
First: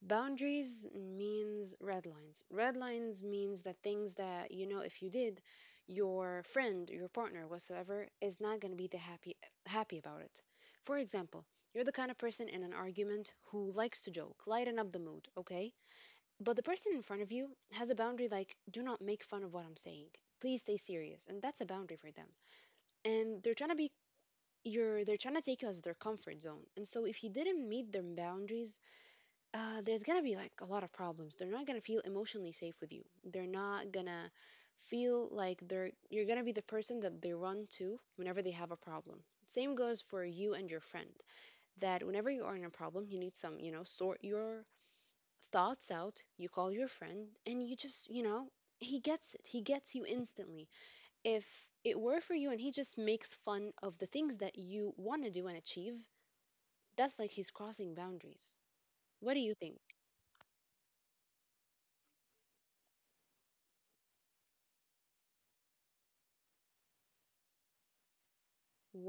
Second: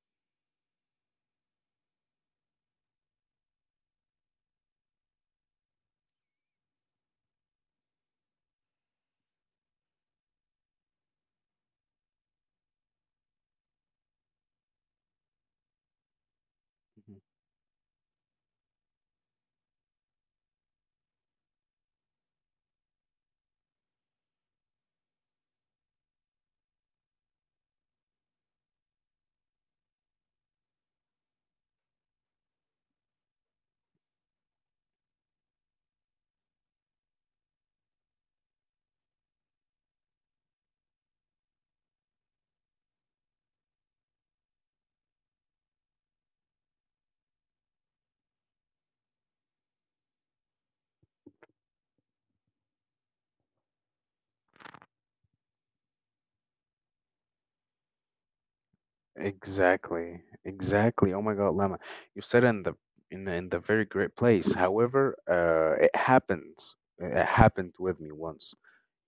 Speaker 2: boundaries means red lines. Red lines means that things that you know if you did, your friend, your partner, whatsoever, is not going to be the happy happy about it. For example, you're the kind of person in an argument who likes to joke, lighten up the mood, okay? But the person in
Speaker 1: Mhm.
Speaker 2: front of you has a boundary like, do not make fun of what I'm saying. Please stay serious, and that's a boundary for them. And they're trying to be you're they're trying to take you as their comfort zone, and so if you didn't meet their boundaries, uh, there's gonna be like a lot of problems. They're not gonna feel emotionally safe with you. They're not gonna feel like they're you're gonna be the person that they run to whenever they have a problem. Same goes for you and your friend, that whenever you are in a problem, you need some, you know, sort your thoughts out, you call your friend and you just, you know, he gets it, he gets you instantly. If it were for you and he just makes fun of the things that you want to do and achieve, that's like he's crossing boundaries. What do you think?
Speaker 1: Exactly, exactly. Oh my God, Lama, you said in the in the- in the very great place. However, uh, it happens. It happened with me once.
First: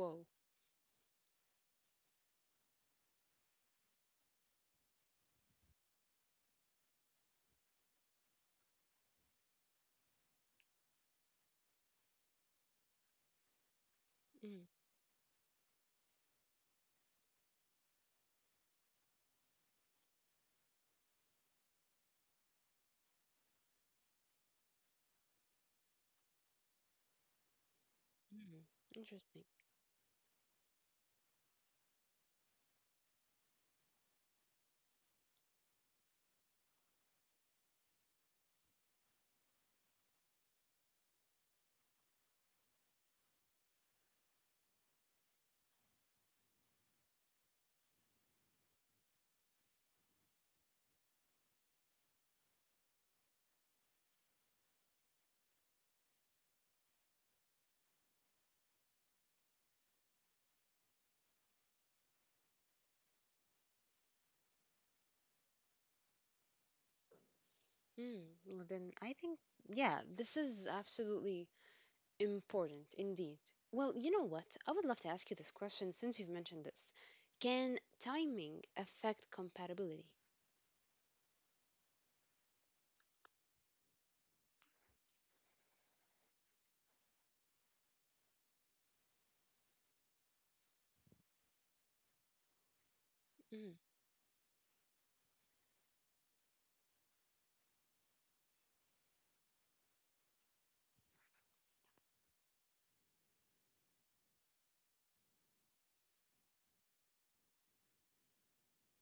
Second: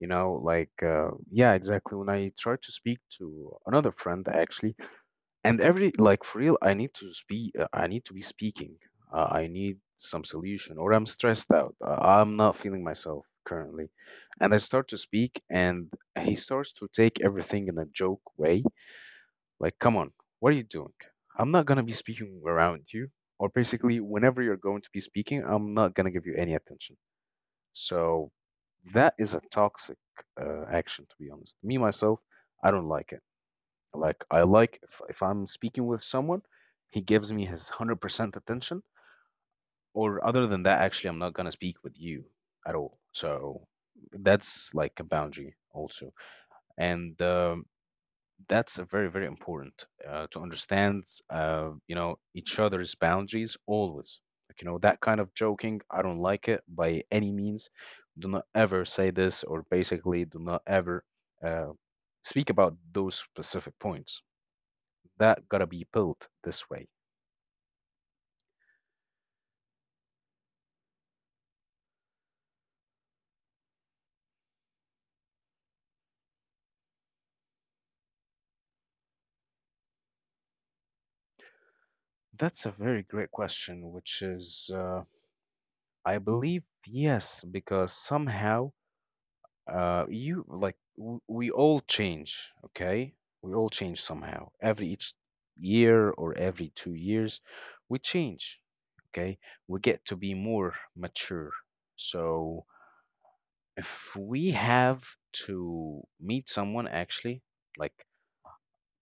Speaker 1: You know, like uh, yeah, exactly. When I tried to speak to another friend, actually, and every, like, for real, I need to speak. uh, I need to be speaking. Uh, I need some solution, or I'm stressed out. Uh, I'm not feeling myself currently, and I
Speaker 2: Mm,
Speaker 1: start to speak, and he starts to take everything in a joke way, like, come on, what are you doing? I'm not gonna be speaking around you, or basically, whenever you're going to be speaking, I'm not gonna give you any attention. So
Speaker 2: mm,
Speaker 1: that is a
Speaker 2: interesting.
Speaker 1: toxic uh, action, to be honest. Me myself, I don't like it. Like, I like if, if I'm speaking with someone, he gives me his one hundred percent attention, or other than that, actually, I'm not gonna speak with you at all. So that's like a boundary also. And um, that's a very very important uh, to understand uh, you know each other's boundaries always. Like, you know, that kind of joking, I don't like it by any means. Do not ever say this, or basically do not ever uh, speak about those specific points that gotta be built this way.
Speaker 2: Mm, well, then I think, yeah, this is absolutely important indeed. Well, you know what? I would love to ask you this question since you've mentioned this. Can timing affect compatibility?
Speaker 1: That's a very great question, which is, uh, I believe, yes, because somehow uh, you, like, w we all change, okay? We all
Speaker 2: Mm,
Speaker 1: change somehow. Every each year or every two years, we change, okay? We get to be more mature. So if we have to meet someone actually, like,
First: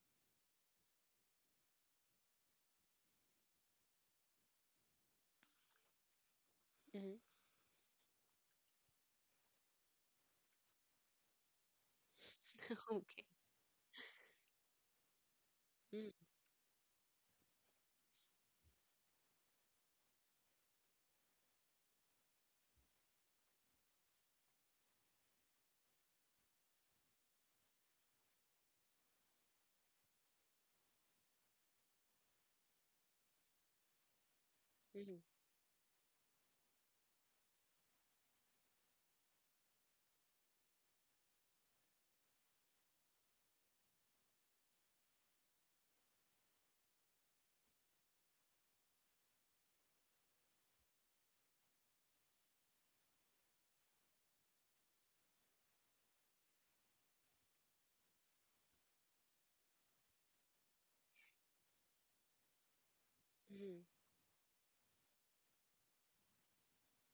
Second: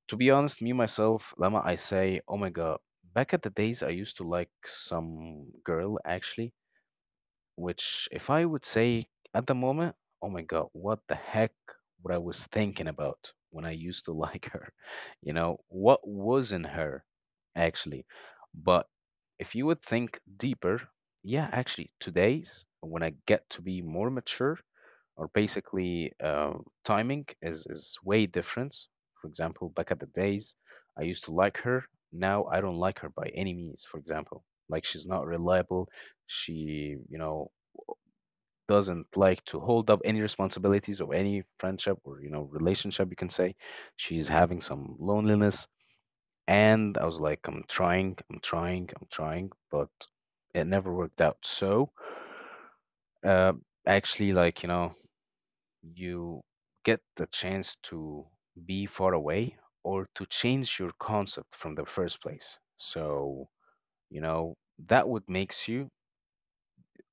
Speaker 1: to be honest, me myself, Lama, I say, oh my God, back at the days I used to like some girl actually,
Speaker 2: mm,
Speaker 1: which, if I would say at the moment, oh my God, what the heck what I was thinking
Speaker 2: okay.
Speaker 1: about when I used to like her, you know, what
Speaker 2: Mm,
Speaker 1: was in her actually. But if you would think deeper, yeah, actually, today's when I get to be more mature, or basically uh, timing is, is way different. For example, back at the days, I used to like her. Now I don't like her by any means, for example. Like, she's
Speaker 2: Hmm.
Speaker 1: not reliable. She, you know, doesn't like to hold up any responsibilities of any friendship or, you know, relationship, you can say. She's having some loneliness. And I was like, I'm trying, I'm trying, I'm trying, but it never worked out. So, uh, actually, like, you know, you get the chance to be far away or to change your concept from the first place. So, you know, that would makes you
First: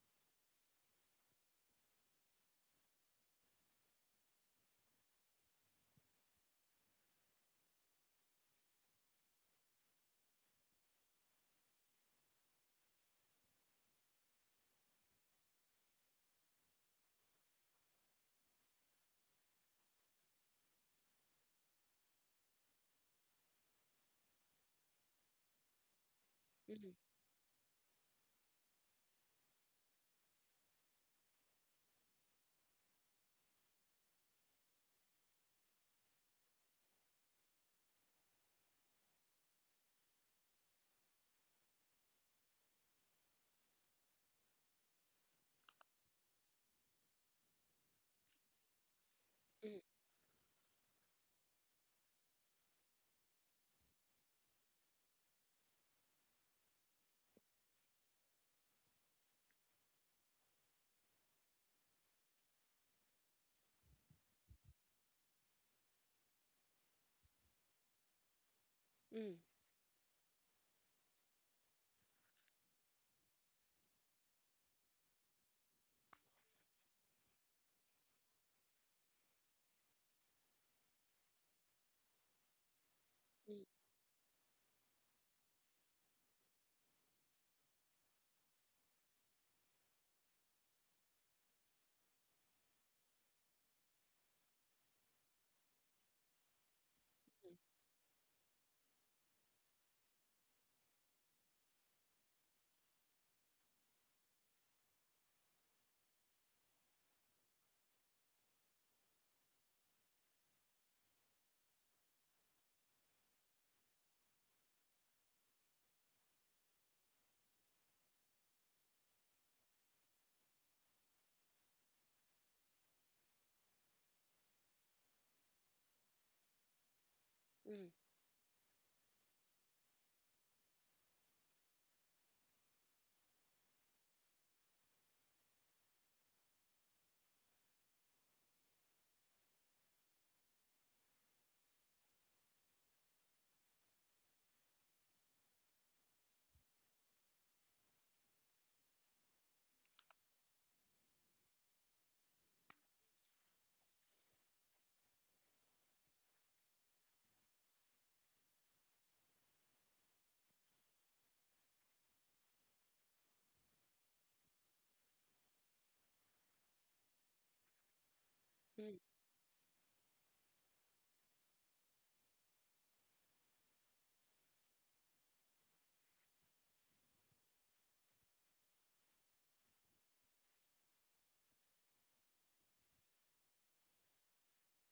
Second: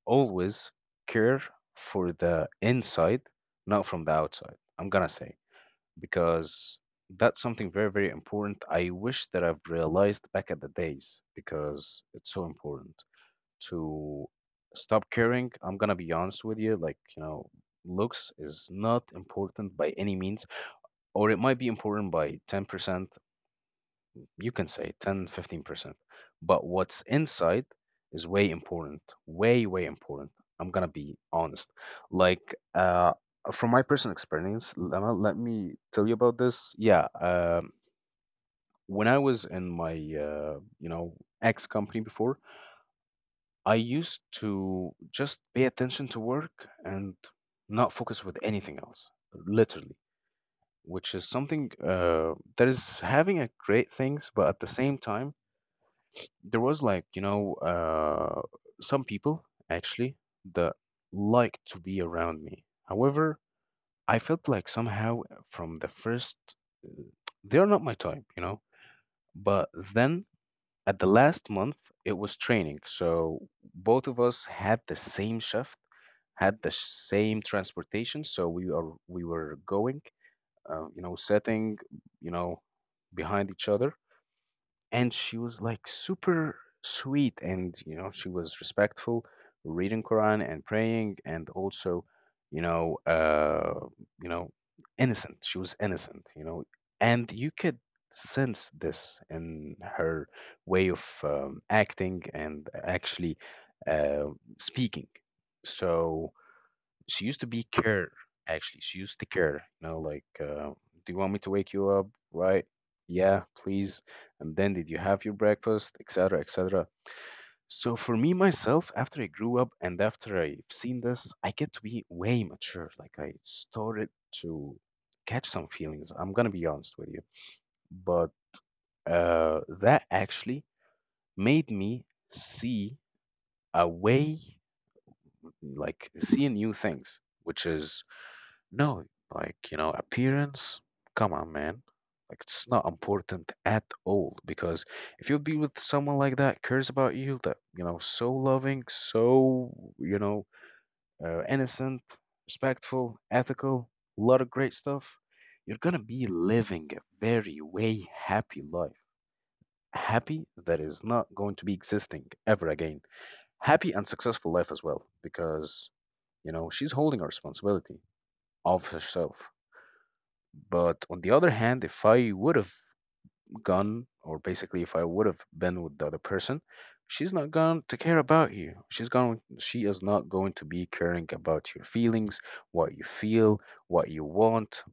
Speaker 1: always care for the inside, not from the outside. I'm gonna say because that's something very very important. I wish that I've realized back at the days because it's so important to stop caring. I'm gonna be honest with you, like, you know, looks is not important by any means, or it might be important by ten percent, you can say ten, fifteen percent. But
Speaker 2: Hmm.
Speaker 1: what's inside is way important, way, way important. I'm gonna be honest. Like, uh, from my personal experience, Lama, let me tell you about this. Yeah, um, when I was in my, uh, you know, ex company before, I used to just pay attention to work and not focus with anything else,
Speaker 2: Hmm. Hmm.
Speaker 1: literally, which is something uh, that is having a great things, but at the same time, there was, like, you know uh, some people actually that like to be around me. However, I felt like somehow uh, from the first, uh, they are not my type, you know.
Speaker 2: Hmm.
Speaker 1: But then at the last month, it was training, so both of us had the same shift, had the same transportation, so we are we were going, uh, you know, sitting, you know, behind
Speaker 2: Hmm.
Speaker 1: each other. And she was like super sweet, and, you know, she was respectful, reading Quran and praying, and also, you know, uh, you know, innocent. She was innocent, you know, and you could sense this in her way of um, acting, and actually uh, speaking. So she used to be care actually, she used to care, you know, like, uh, do you want me to wake you up? Right. Yeah, please. And then, did you have your breakfast, etc, etc? So for me myself, after I grew up, and after I've seen this, I get to be way mature. Like, I started to catch some feelings, I'm gonna be honest with you.
Speaker 2: Hmm. Hmm.
Speaker 1: But uh, that actually made me see a way, like, see new things, which is, no, like, you know, appearance, come on, man. Like, it's not important at all, because if you'll be with someone like that, cares about you, that, you know, so loving, so, you know, uh, innocent, respectful, ethical, a lot of great stuff, you're gonna be living a very, way happy life. Happy that is not going to be existing ever again. Happy and successful life as well because, you know, she's holding a responsibility of
Speaker 2: mm,
Speaker 1: herself. But on the other hand, if I would have gone, or basically if I would have been with the other person, she's not going to care about you. She's going, she is not going to be caring about your feelings, what you feel, what you want.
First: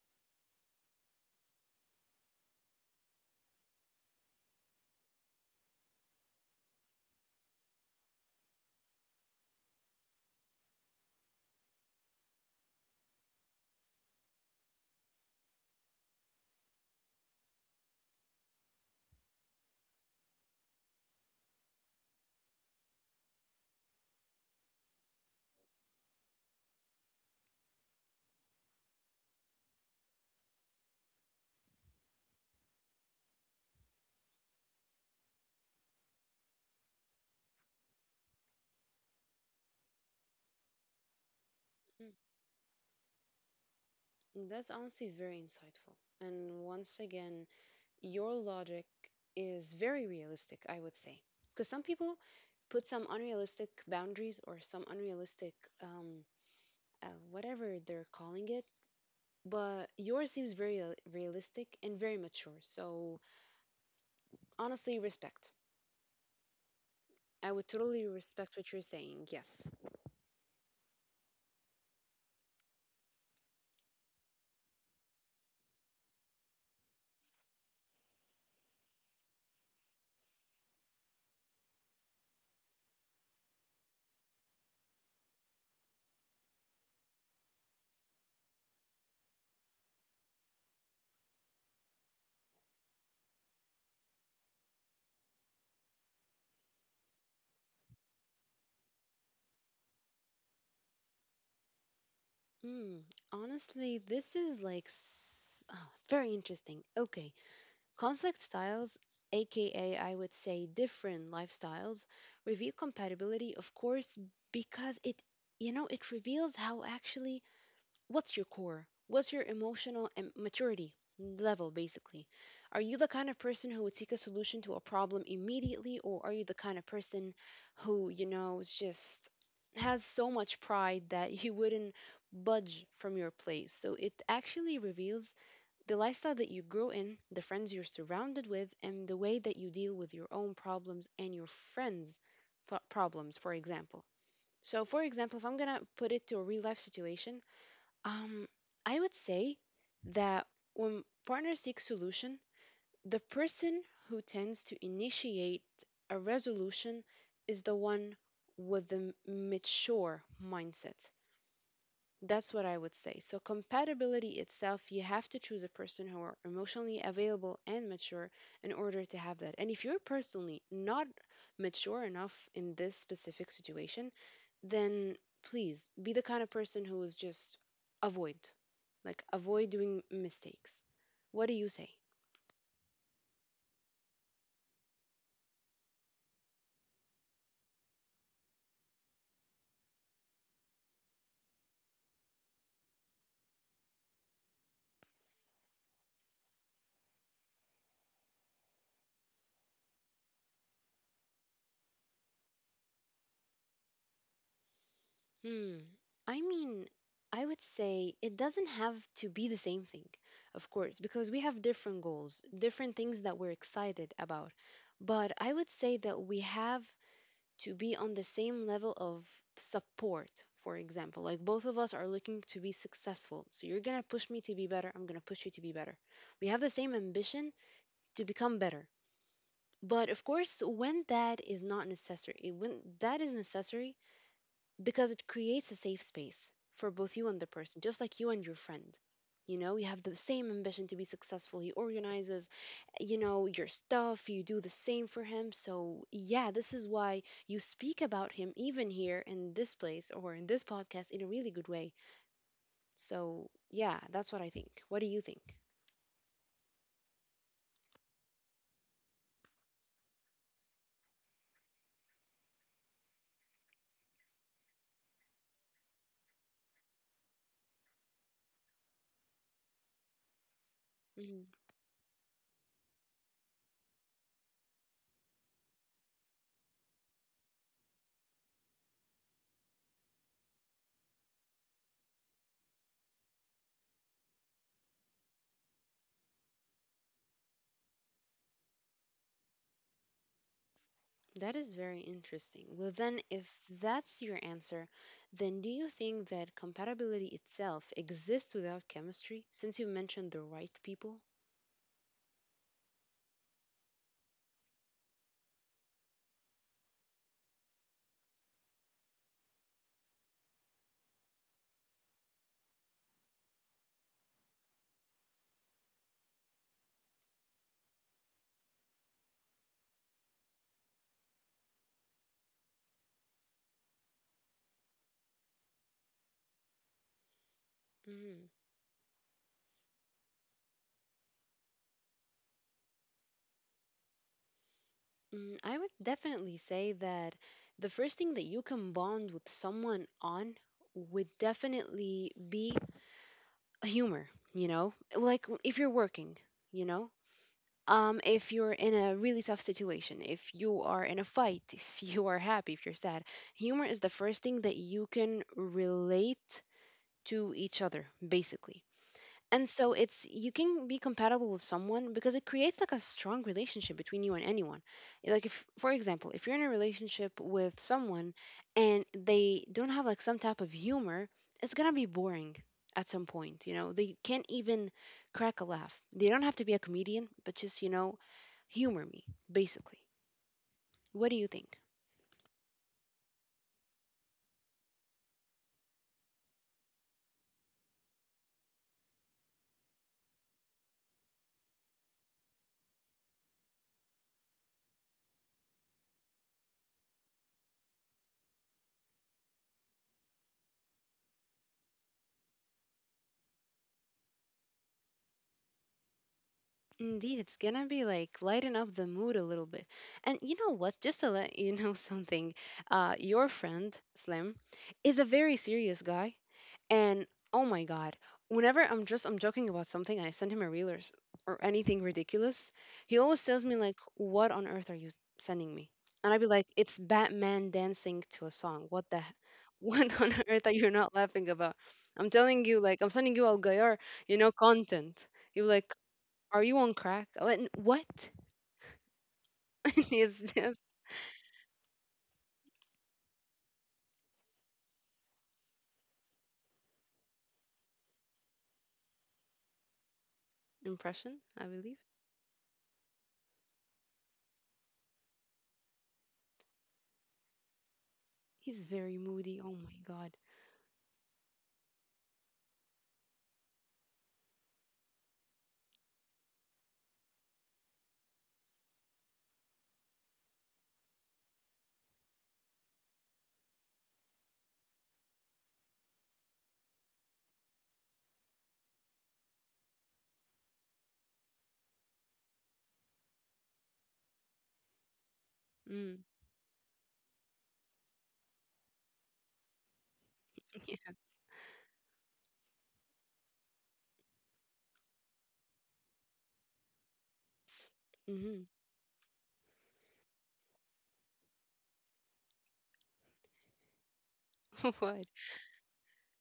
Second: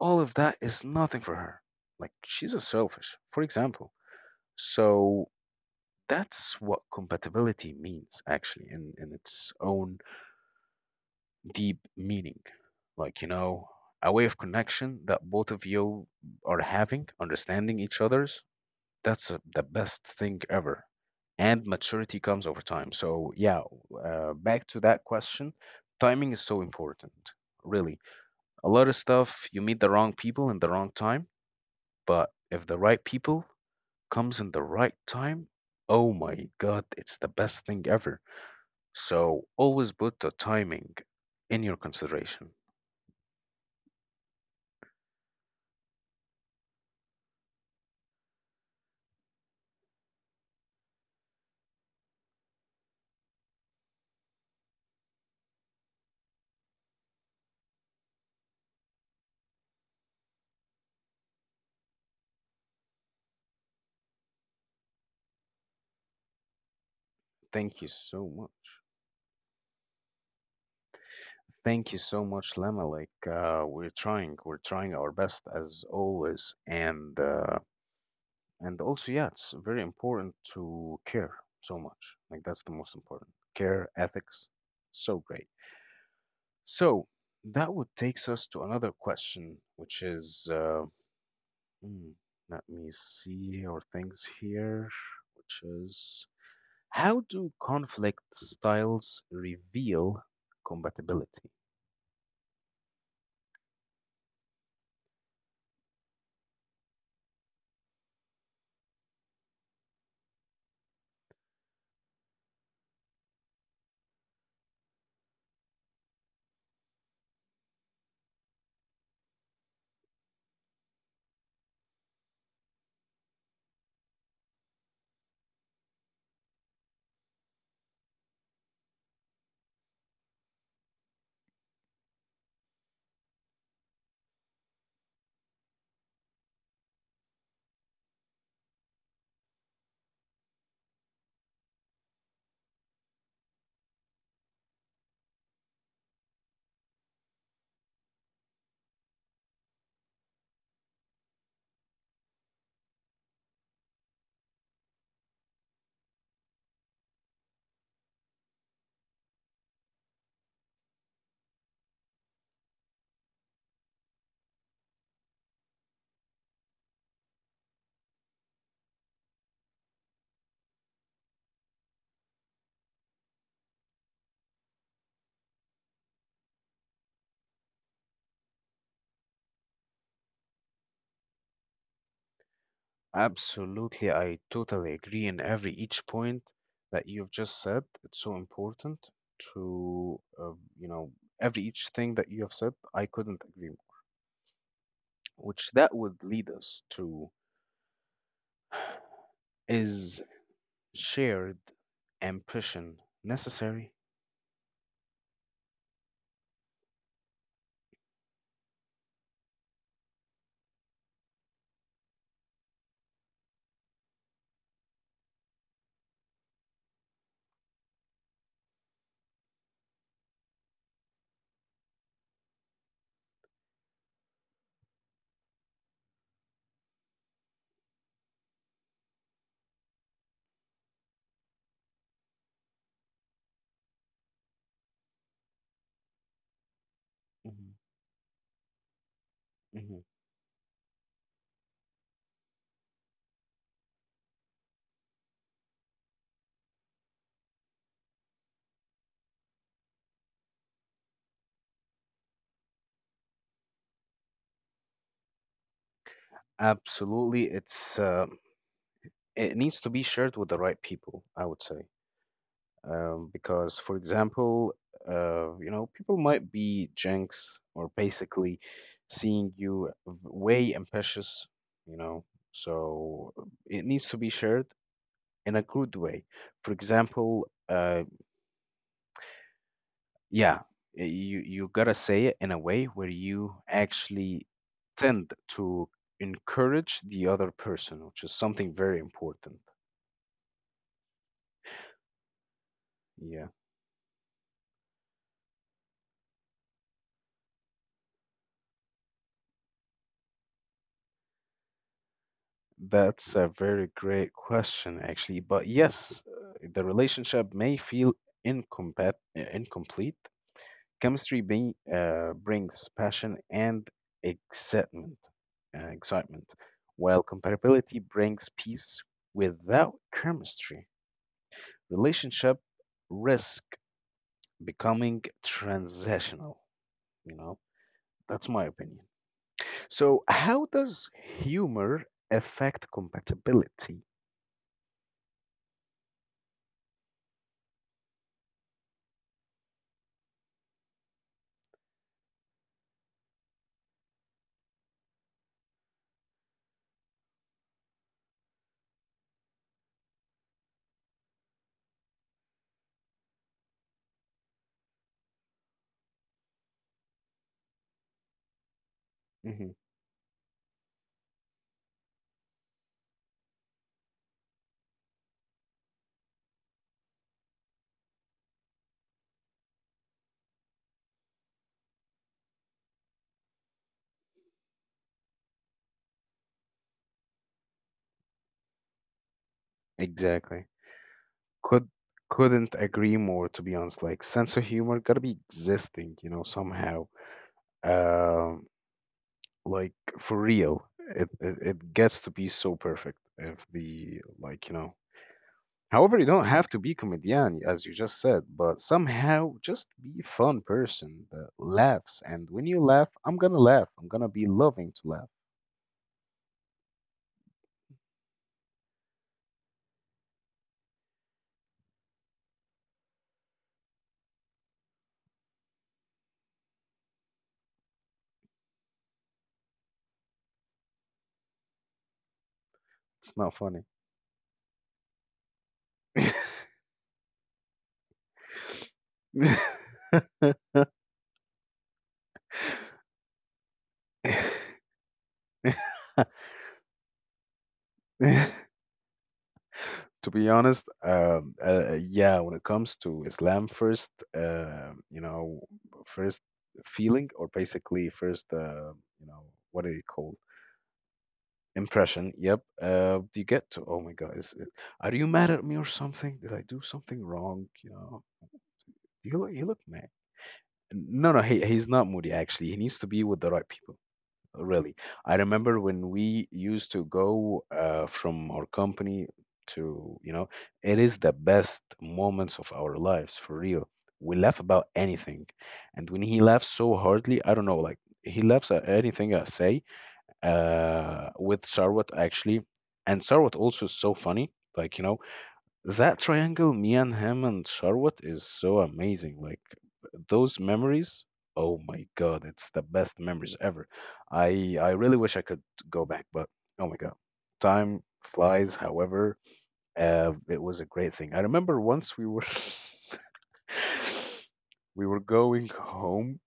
Speaker 1: All of that is nothing for her. Like she's a selfish, for example. So that's what compatibility means, actually, in in its own deep meaning. Like, you know, a way of connection that both of you are having, understanding each other's. That's uh, the best thing ever. And maturity comes over time. So, yeah, uh, back to that question. Timing is so important, really. A lot of stuff, you meet the wrong people in the wrong time, but if the right people comes in the right time, oh my God, it's the best thing ever. So always put the timing in your consideration.
Speaker 2: mm. That's honestly very insightful. And once again, your logic is very realistic, I would say. Because some people put some unrealistic boundaries or some unrealistic, um, uh, whatever they're calling it, but yours seems very uh, realistic and very mature. So, honestly, respect. I would
Speaker 1: Thank you
Speaker 2: totally
Speaker 1: so much.
Speaker 2: respect what you're saying, yes.
Speaker 1: Thank you so much, Lama. Like uh, we're trying, we're trying our best as always, and uh, and also, yeah, it's very important to care so much. Like that's the most important. Care ethics, so great. So that would takes us to another question, which is, uh, hmm, let me see our things here, which is, how do conflict styles reveal compatibility?
Speaker 2: Hmm, honestly, this is like s- oh, very interesting. Okay, conflict styles, aka I would say different lifestyles, reveal compatibility, of course, because it, you know, it reveals how actually what's your core, what's your emotional and maturity level, basically. Are you the kind of person who would seek a solution to a problem immediately, or are you the kind of person who, you know, is just has so much pride that you wouldn't budge from your place? So it actually reveals the lifestyle that you grow in, the friends you're surrounded with, and the way that you deal with your own problems and your friends' pro- problems, for example. So, for example, if I'm gonna put it to a real life situation, um, I would say that when partners seek solution, the person who tends to initiate a resolution is the one with the m- mature mindset. That's what I would say. So, compatibility itself, you have to choose a person who are emotionally available and mature in order to have that. And if you're personally not mature enough in this specific situation, then please be the kind of person who is just avoid, like avoid doing mistakes. What do you say?
Speaker 1: Absolutely, I totally agree in every each point that you've just said. It's so important to, uh, you know, every each thing that you have said, I couldn't agree more. Which that would lead us to is shared ambition necessary?
Speaker 2: Hmm. I mean, I would say it doesn't have to be the same thing, of course, because we have different goals, different things that we're excited about. But I would say that we have to be on the same level of support, for example. Like both of us are looking to be successful. So you're going to push me to be better. I'm going to push you to be better. We have the same ambition to become better. But of course, when that is not necessary, when that is necessary, because it creates a safe space for both you and the
Speaker 1: Mhm,
Speaker 2: person, just like you and your friend. You know, you
Speaker 1: mhm.
Speaker 2: have the same ambition to be successful. He organizes, you know, your stuff. You do the same for him. So, yeah, this is why you speak about him, even here in this place or in this podcast, in a really good way. So, yeah, that's what I think. What do you think?
Speaker 1: Absolutely, it's uh, it needs to be shared with the right people, I would say. um, because, for example, uh, you know, people might be jinx or basically seeing you v- way ambitious,
Speaker 2: Mm-hmm.
Speaker 1: you know, so it needs to be shared in a good way. For example, uh, yeah, y- you you gotta say it in a way where you actually tend to encourage the other person, which is something very important.
Speaker 2: That is very interesting. Well, then,
Speaker 1: Yeah.
Speaker 2: if that's your answer, then do you think that compatibility itself exists without chemistry, since you mentioned the right people?
Speaker 1: That's a very great question, actually. But yes, uh, the relationship may feel incompat uh, incomplete. Chemistry being, uh, brings passion and excitement, uh, excitement, while compatibility brings peace. Without chemistry, relationship risk becoming transactional. You know, that's
Speaker 2: Mm.
Speaker 1: my opinion. So, how does humor affect compatibility?
Speaker 2: Mm, I would definitely say that the first thing that you can bond with someone on would definitely be humor, you know? Like w- if you're working, you know? Um, if you're in a really tough situation, if you are in a fight, if you are happy, if you're sad, humor is the first thing that you can relate to each other, basically.
Speaker 1: Hmm.
Speaker 2: And so it's you can be compatible with someone because it creates like a strong relationship between you and anyone. Eh, like if for example, if you're in a relationship with someone and they don't have like some type of humor, it's going to be boring at some point, you know. They can't even crack a laugh. They don't have to be a comedian, but just, you know, humor me basically.
Speaker 1: Exactly.
Speaker 2: What do you
Speaker 1: could
Speaker 2: think?
Speaker 1: couldn't agree more, to be honest. Like, sense of humor gotta be existing, you know, somehow. Um like, for real, it, it it gets to be so perfect if the, like, you know, however, you don't have to be comedian, as you just said, but somehow just be a fun person that laughs. And when you laugh, I'm gonna laugh. I'm gonna be loving to laugh.
Speaker 2: Indeed, it's gonna be like lighten up the mood a little bit. And you know what? Just to let you know something, uh, your friend Slim is a very serious guy, and oh my God, whenever I'm just I'm joking about something, and I send him a reel or, s- or anything ridiculous, he
Speaker 1: It's
Speaker 2: always
Speaker 1: not
Speaker 2: tells me
Speaker 1: funny.
Speaker 2: like, "What on earth are you sending me?" And I'd be like, "It's Batman dancing to a song. What the, he- what on earth are you not laughing about?" I'm telling you, like, I'm sending you Al Gayar, you know, content. He was like, are you on crack? What? What?
Speaker 1: To be
Speaker 2: is this
Speaker 1: honest, um, uh, yeah, when it comes to Islam, first, uh, you know, first feeling, or basically first, uh, you know, what do you call
Speaker 2: impression? I believe
Speaker 1: impression? Yep, uh, you get to. Oh my God, is it, are you mad at me or something? Did I do something wrong? You know,
Speaker 2: he's very
Speaker 1: you look,
Speaker 2: moody.
Speaker 1: you look
Speaker 2: Oh my
Speaker 1: mad.
Speaker 2: god.
Speaker 1: No, no, he he's not moody. Actually, he needs to be with the right people, really. I remember when we used to go uh, from our company to, you know, it is the best moments of our lives for real. We laugh about anything. And when he laughs so hardly, I don't know, like he laughs at anything I say uh, with Sarwat actually. And Sarwat also is so funny. Like, you know, that
Speaker 2: Mm.
Speaker 1: triangle, me and him and Charlotte, is so amazing. Like those memories, oh my God, it's the best memories ever. I I really wish I could go back, but oh my God, time
Speaker 2: Mm-hmm.
Speaker 1: flies. However, uh, it was a great thing. I remember once we were we were
Speaker 2: What?
Speaker 1: going home.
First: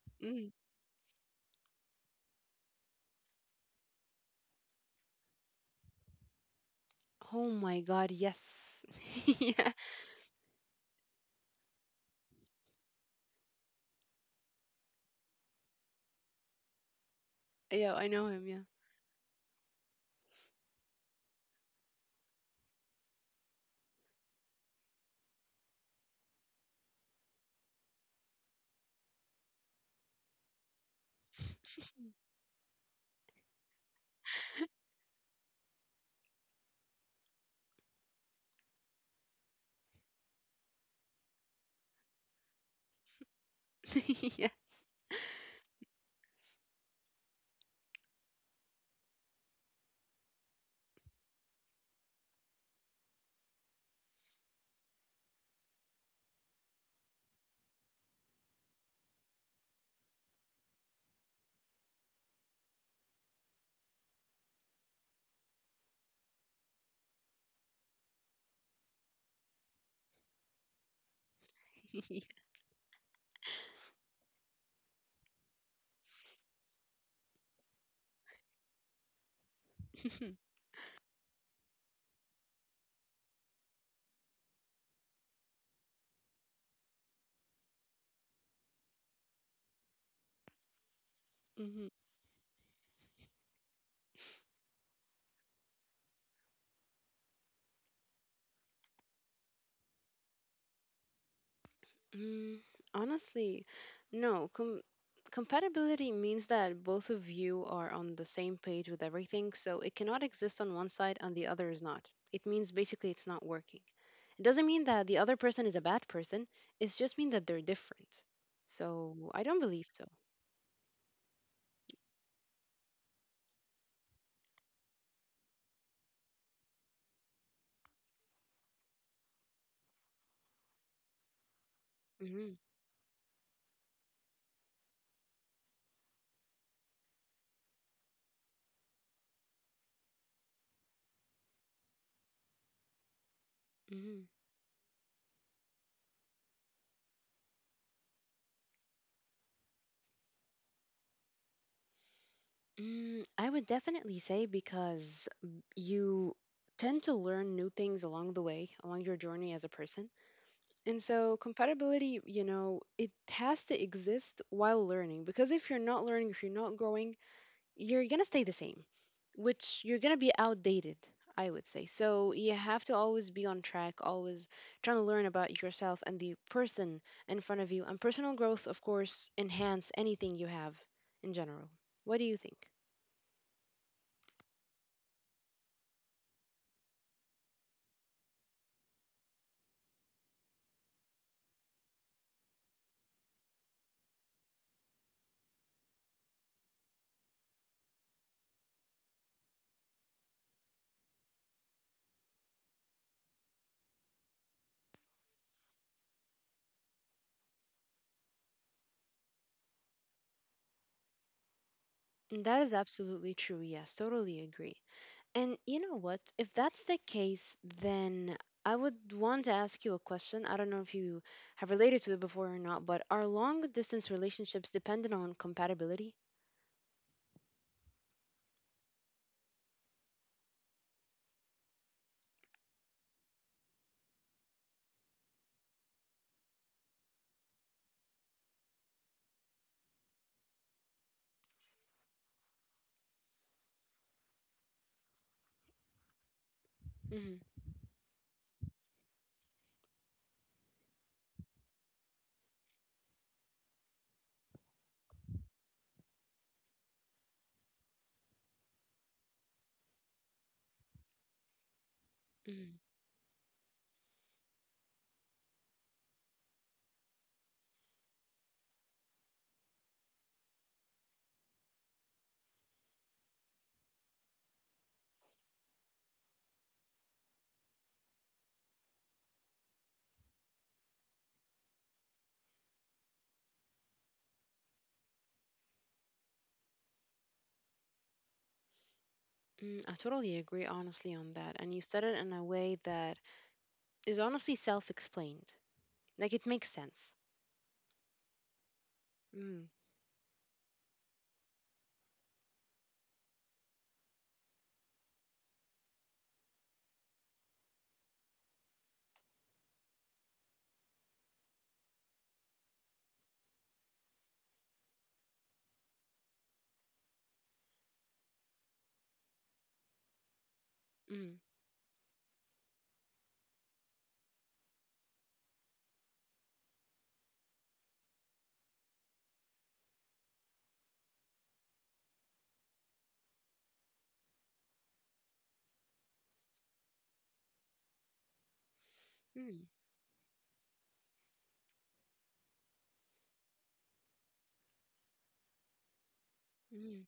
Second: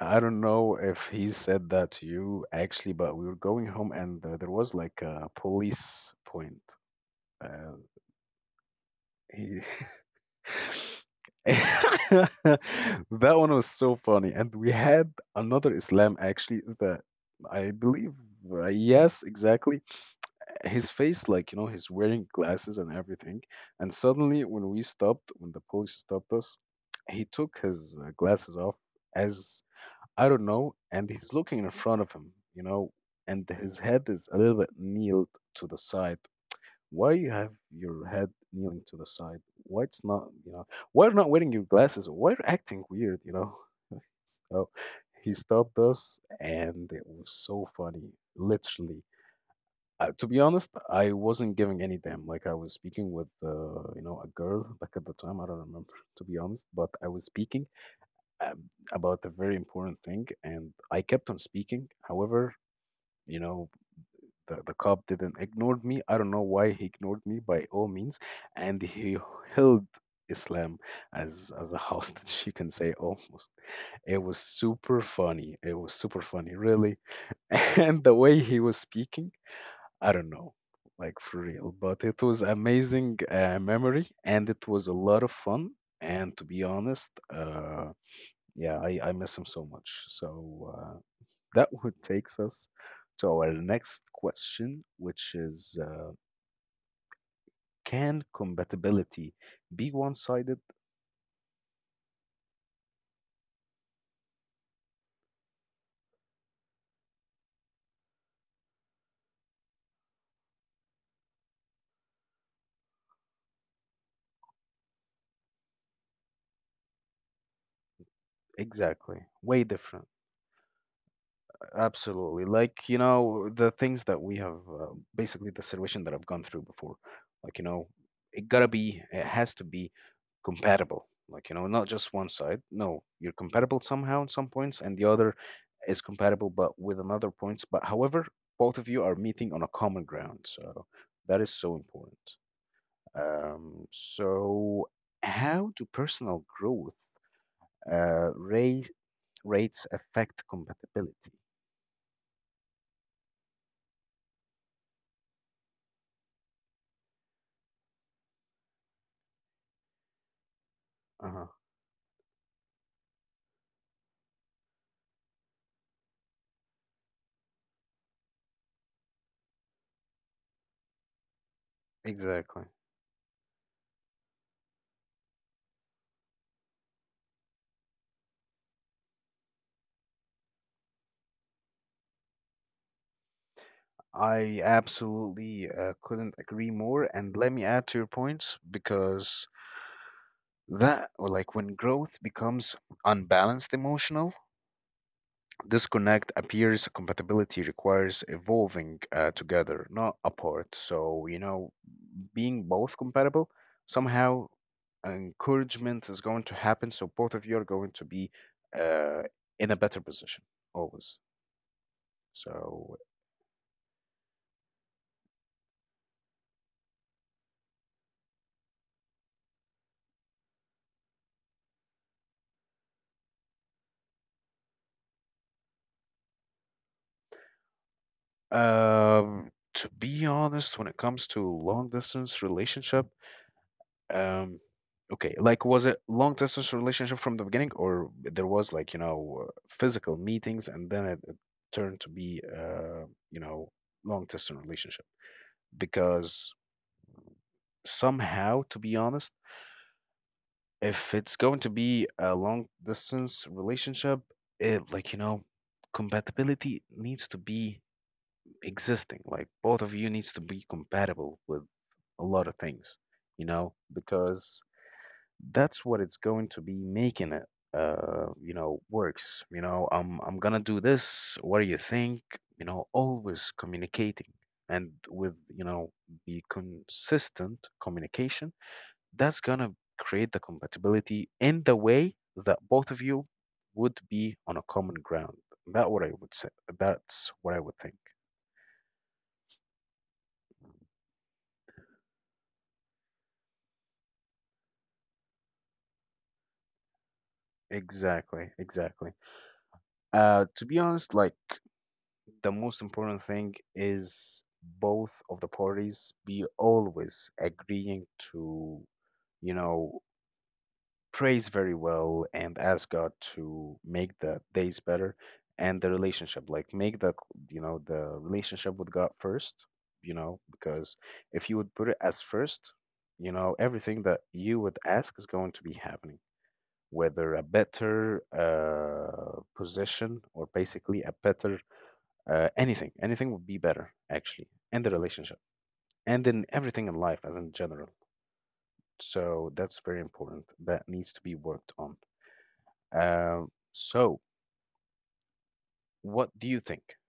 Speaker 1: I don't
Speaker 2: Mm.
Speaker 1: know if he said that to you actually, but we were going home and uh, there was like a police point.
Speaker 2: Oh
Speaker 1: Uh,
Speaker 2: my god. Yes.
Speaker 1: he
Speaker 2: yeah.
Speaker 1: That one was so funny, and we had another Islam actually that I
Speaker 2: Yeah. I
Speaker 1: believe,
Speaker 2: know him. Yeah.
Speaker 1: uh, yes, exactly. His face, like, you know, he's wearing glasses and everything. And suddenly, when we stopped, when the police stopped us, he took his uh, glasses off as I don't know, and he's looking in front of him, you know, and his head is a little bit kneeled to the side. Why you have your head kneeling to the side? Why it's not, you know, why you're not wearing your glasses? Why you're acting weird, you know?
Speaker 2: yeah.
Speaker 1: So he stopped us and it was so funny, literally. Uh, to be honest, I wasn't giving any damn. Like I was speaking with, uh, you know, a girl back at the time. I don't remember, to be honest, but I was speaking um, about a very important thing, and I kept on speaking. However, you know, the, the cop didn't ignore me. I don't know why he ignored me by all means. And he held Islam as as a
Speaker 2: yeah.
Speaker 1: hostage, you can say almost. It was super funny. It was super funny, really. And the way he was speaking, I don't know, like for real. But it was amazing uh, memory, and it was a lot of fun. And to be honest, uh, yeah, I, I miss him so much. So uh, that
Speaker 2: Mhm.
Speaker 1: would takes us to our next question, which is uh, can compatibility be one-sided?
Speaker 2: Mm, honestly, no. Com- compatibility means that both of you are on the same page with everything, so it cannot exist on one side and the other is not. It means basically it's not working. It doesn't mean that the other person is a bad person, it's just mean that they're different.
Speaker 1: Exactly.
Speaker 2: So I
Speaker 1: Way
Speaker 2: don't believe
Speaker 1: different.
Speaker 2: so.
Speaker 1: Absolutely. Like, you know, the things that we have, uh, basically the situation that I've gone through before, like, you know, it gotta be, it has to be compatible. Like, you know, not just one
Speaker 2: hmm
Speaker 1: side. No, you're compatible somehow in some points, and the other is compatible, but with another points. But however, both of you are meeting on a common ground. So that is so important. Um,
Speaker 2: hmm
Speaker 1: so how do personal growth, uh, raise, rates affect compatibility?
Speaker 2: Mm, I would definitely say because you tend to learn new things along the way, along your journey as a person. And so
Speaker 1: Uh-huh.
Speaker 2: compatibility, you know, it has to exist while learning, because if you're not learning, if you're not growing, you're going to stay the same, which you're going to be outdated, I would say. So you
Speaker 1: Exactly.
Speaker 2: have to always be on track, always trying to learn about yourself and the person in front of you. And personal growth, of course, enhance anything you have in general. What do you think?
Speaker 1: I absolutely uh, couldn't agree more. And let me add to your points because that, or like when growth becomes unbalanced emotional, disconnect appears, compatibility requires evolving uh, together, not apart. So, you know, being both compatible, somehow encouragement is going to happen. So both of you are going to be uh, in a better position always.
Speaker 2: And that is
Speaker 1: So,
Speaker 2: absolutely true. Yes, totally agree. And you know what? If that's the case, then I would want to ask you a question. I don't know if you have related to it before or not, but are long distance relationships dependent on compatibility?
Speaker 1: um, to be honest, when it comes to long distance relationship, um, okay, like was it long distance relationship from the beginning, or there was like you know uh, physical meetings and then it, it turned to be uh, you know long distance relationship because
Speaker 2: hmm
Speaker 1: somehow, to be honest, if it's going to be a long distance relationship, it like you know, compatibility needs to be existing. Like both of you needs to be compatible with a lot of
Speaker 2: hmm
Speaker 1: things, you know, because that's what it's going to be making it uh you know works. You know i'm i'm gonna do this. What do you think? You know always communicating, and with, you know the consistent communication, that's gonna create the compatibility in the way that both of you would be on a common ground. That what I would say. That's what I would think.
Speaker 2: Mm, I totally agree, honestly, on that. And you said it in a way that is honestly self explained. Like it makes sense.
Speaker 1: Exactly, exactly.
Speaker 2: Mm,
Speaker 1: Uh, to be honest, like the most important thing is both of the parties be always agreeing to, you know, prays very well and asks God to make the days better and the relationship like make the you know the relationship with God first, you know because
Speaker 2: mm,
Speaker 1: if you would put it as first, you know everything that you would ask is going to be happening, whether a better uh, position or basically a better uh, anything anything would be better actually in the relationship and in everything in life as in general. So
Speaker 2: mm,
Speaker 1: that's very important that needs to be worked on. Um, so, what do you think?
Speaker 2: mm.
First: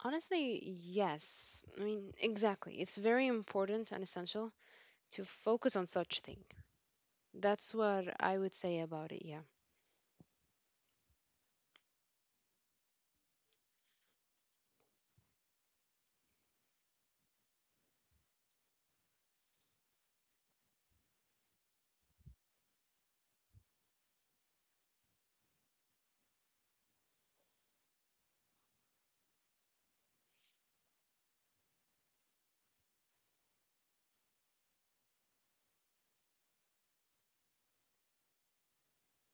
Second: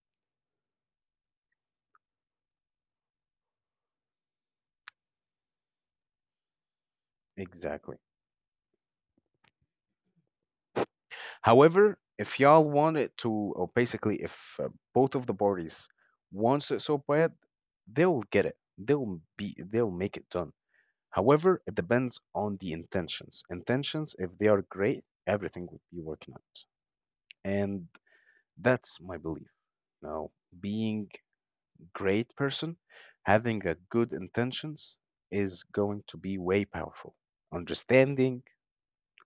Speaker 2: Honestly, yes. I mean, exactly. It's very important and essential to focus on such thing. That's
Speaker 1: Exactly?
Speaker 2: what I would say about it, yeah.
Speaker 1: However, if y'all want it to, or basically, if uh, both of the parties wants it so bad, they'll get it. They'll be. They'll make it done. However, it depends on the intentions. Intentions, if they are great, everything will be working out. And that's my belief. Now, being great person, having a good intentions is going to be way powerful. Understanding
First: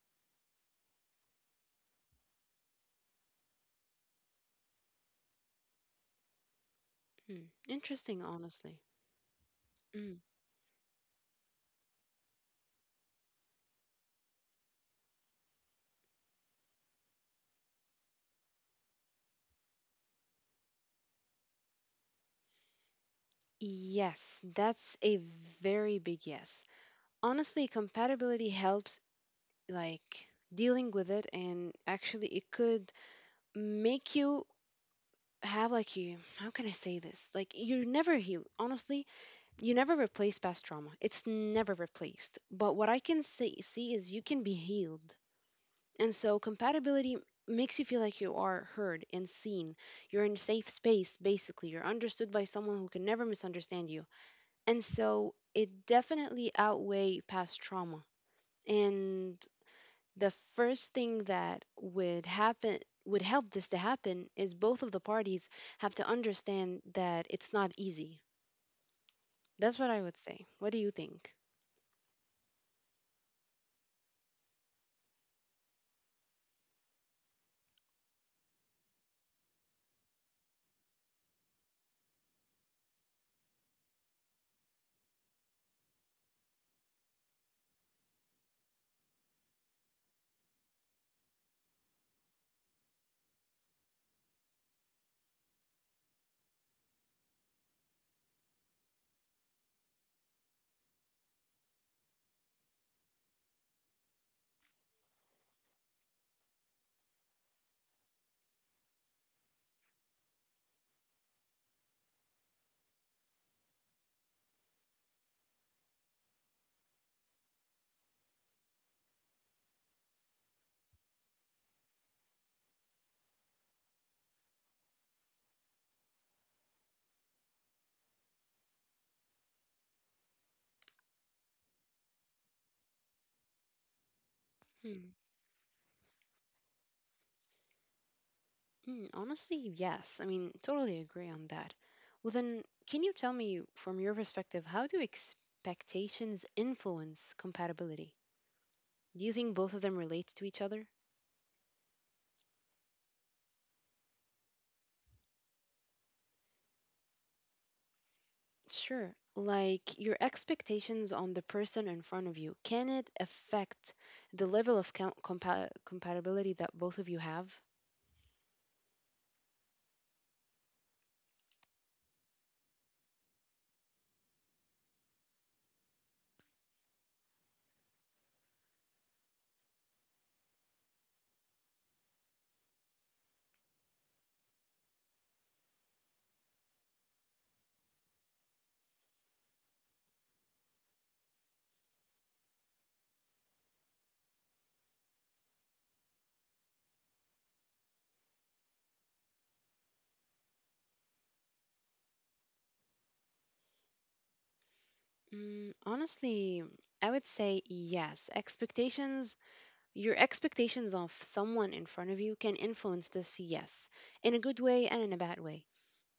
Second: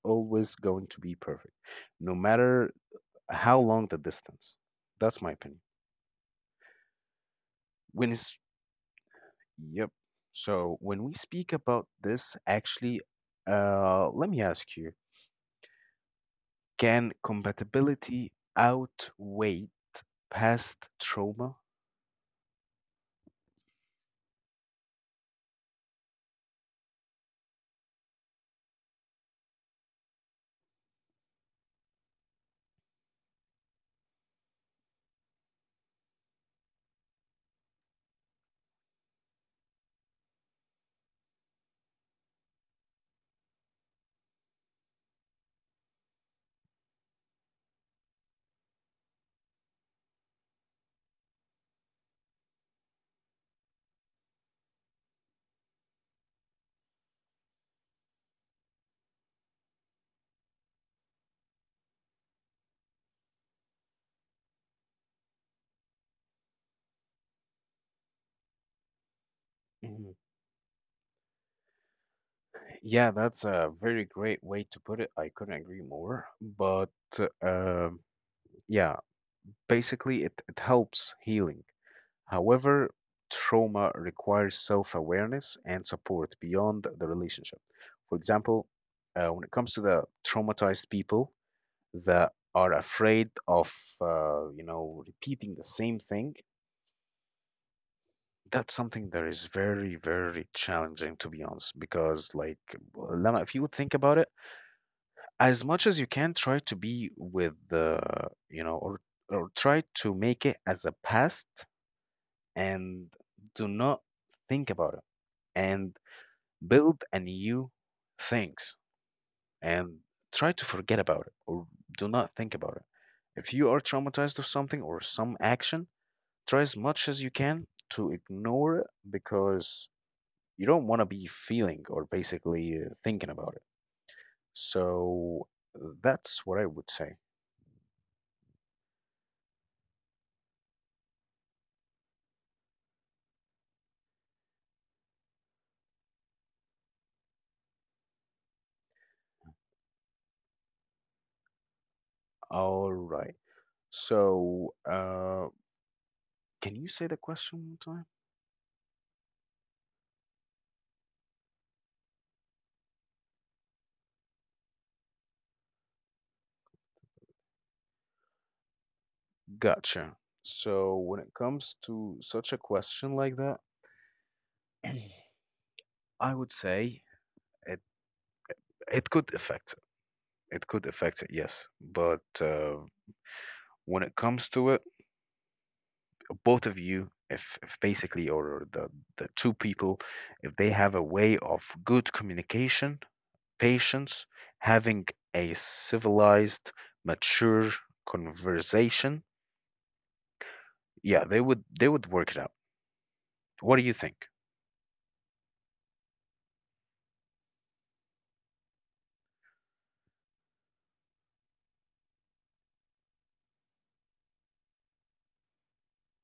Speaker 1: always going to be perfect, no matter how long the distance. That's my opinion.
Speaker 2: Hmm.
Speaker 1: When
Speaker 2: Interesting,
Speaker 1: it's
Speaker 2: honestly.
Speaker 1: Yep.
Speaker 2: Mm.
Speaker 1: So when we speak about this, actually, uh, let me ask you: can compatibility outweigh past trauma?
Speaker 2: Yes, that's a very big yes. Honestly, compatibility helps, like, dealing with it, and actually, it could make you have, like, you, how can I say this? Like, you never heal. Honestly, you never replace past trauma. It's never replaced. But what I can say, see is you can be healed. And so compatibility makes you feel like you are heard and seen. You're in a safe space, basically. You're understood by someone who can never misunderstand you. And so it definitely outweigh past trauma. And the first thing that would happen would help this to happen is both of the parties have to understand that it's not easy. That's what I would
Speaker 1: Mhm.
Speaker 2: say. What do you think?
Speaker 1: Yeah, that's a very great way to put it. I couldn't agree more. But uh, um, yeah, basically, it, it helps healing. However, trauma requires self awareness and support beyond the relationship. For example, uh, when it comes to the traumatized people that are afraid of, uh, you know, repeating the same thing, that's something that is very, very challenging, to be honest. Because, like, Lama, if you would think about it, as much as you can, try to be with the, you know, or, or try to make it as a past and do not think about it. And build a new things and try to forget about it or do not think about it. If you are traumatized of something or some action, try as much as you can to ignore it because you don't want to be feeling or basically uh, thinking about it. So that's what I would say.
Speaker 2: Mm, honestly, yes. I mean, totally agree on that. Well, then, can you tell me from your perspective, how do expectations influence compatibility? Do you think both of them relate to each other?
Speaker 1: All right, so uh can you say the question one time?
Speaker 2: Sure. Like your expectations on the person in front of you, can it affect the level of com- compa- compatibility that both of you have?
Speaker 1: Gotcha. So when it comes to such a question like that, I would say it It could affect it. It could affect it, yes. But uh, when it comes to it, both of you, if, if basically, or the, the two people, if they have a way of good communication, patience, having a civilized, mature conversation, yeah, they would they would work it out. What do you think?
Speaker 2: Mm, honestly, I would say yes. Expectations. Your expectations of someone in front of you can influence this, yes, in a good way and in a bad way.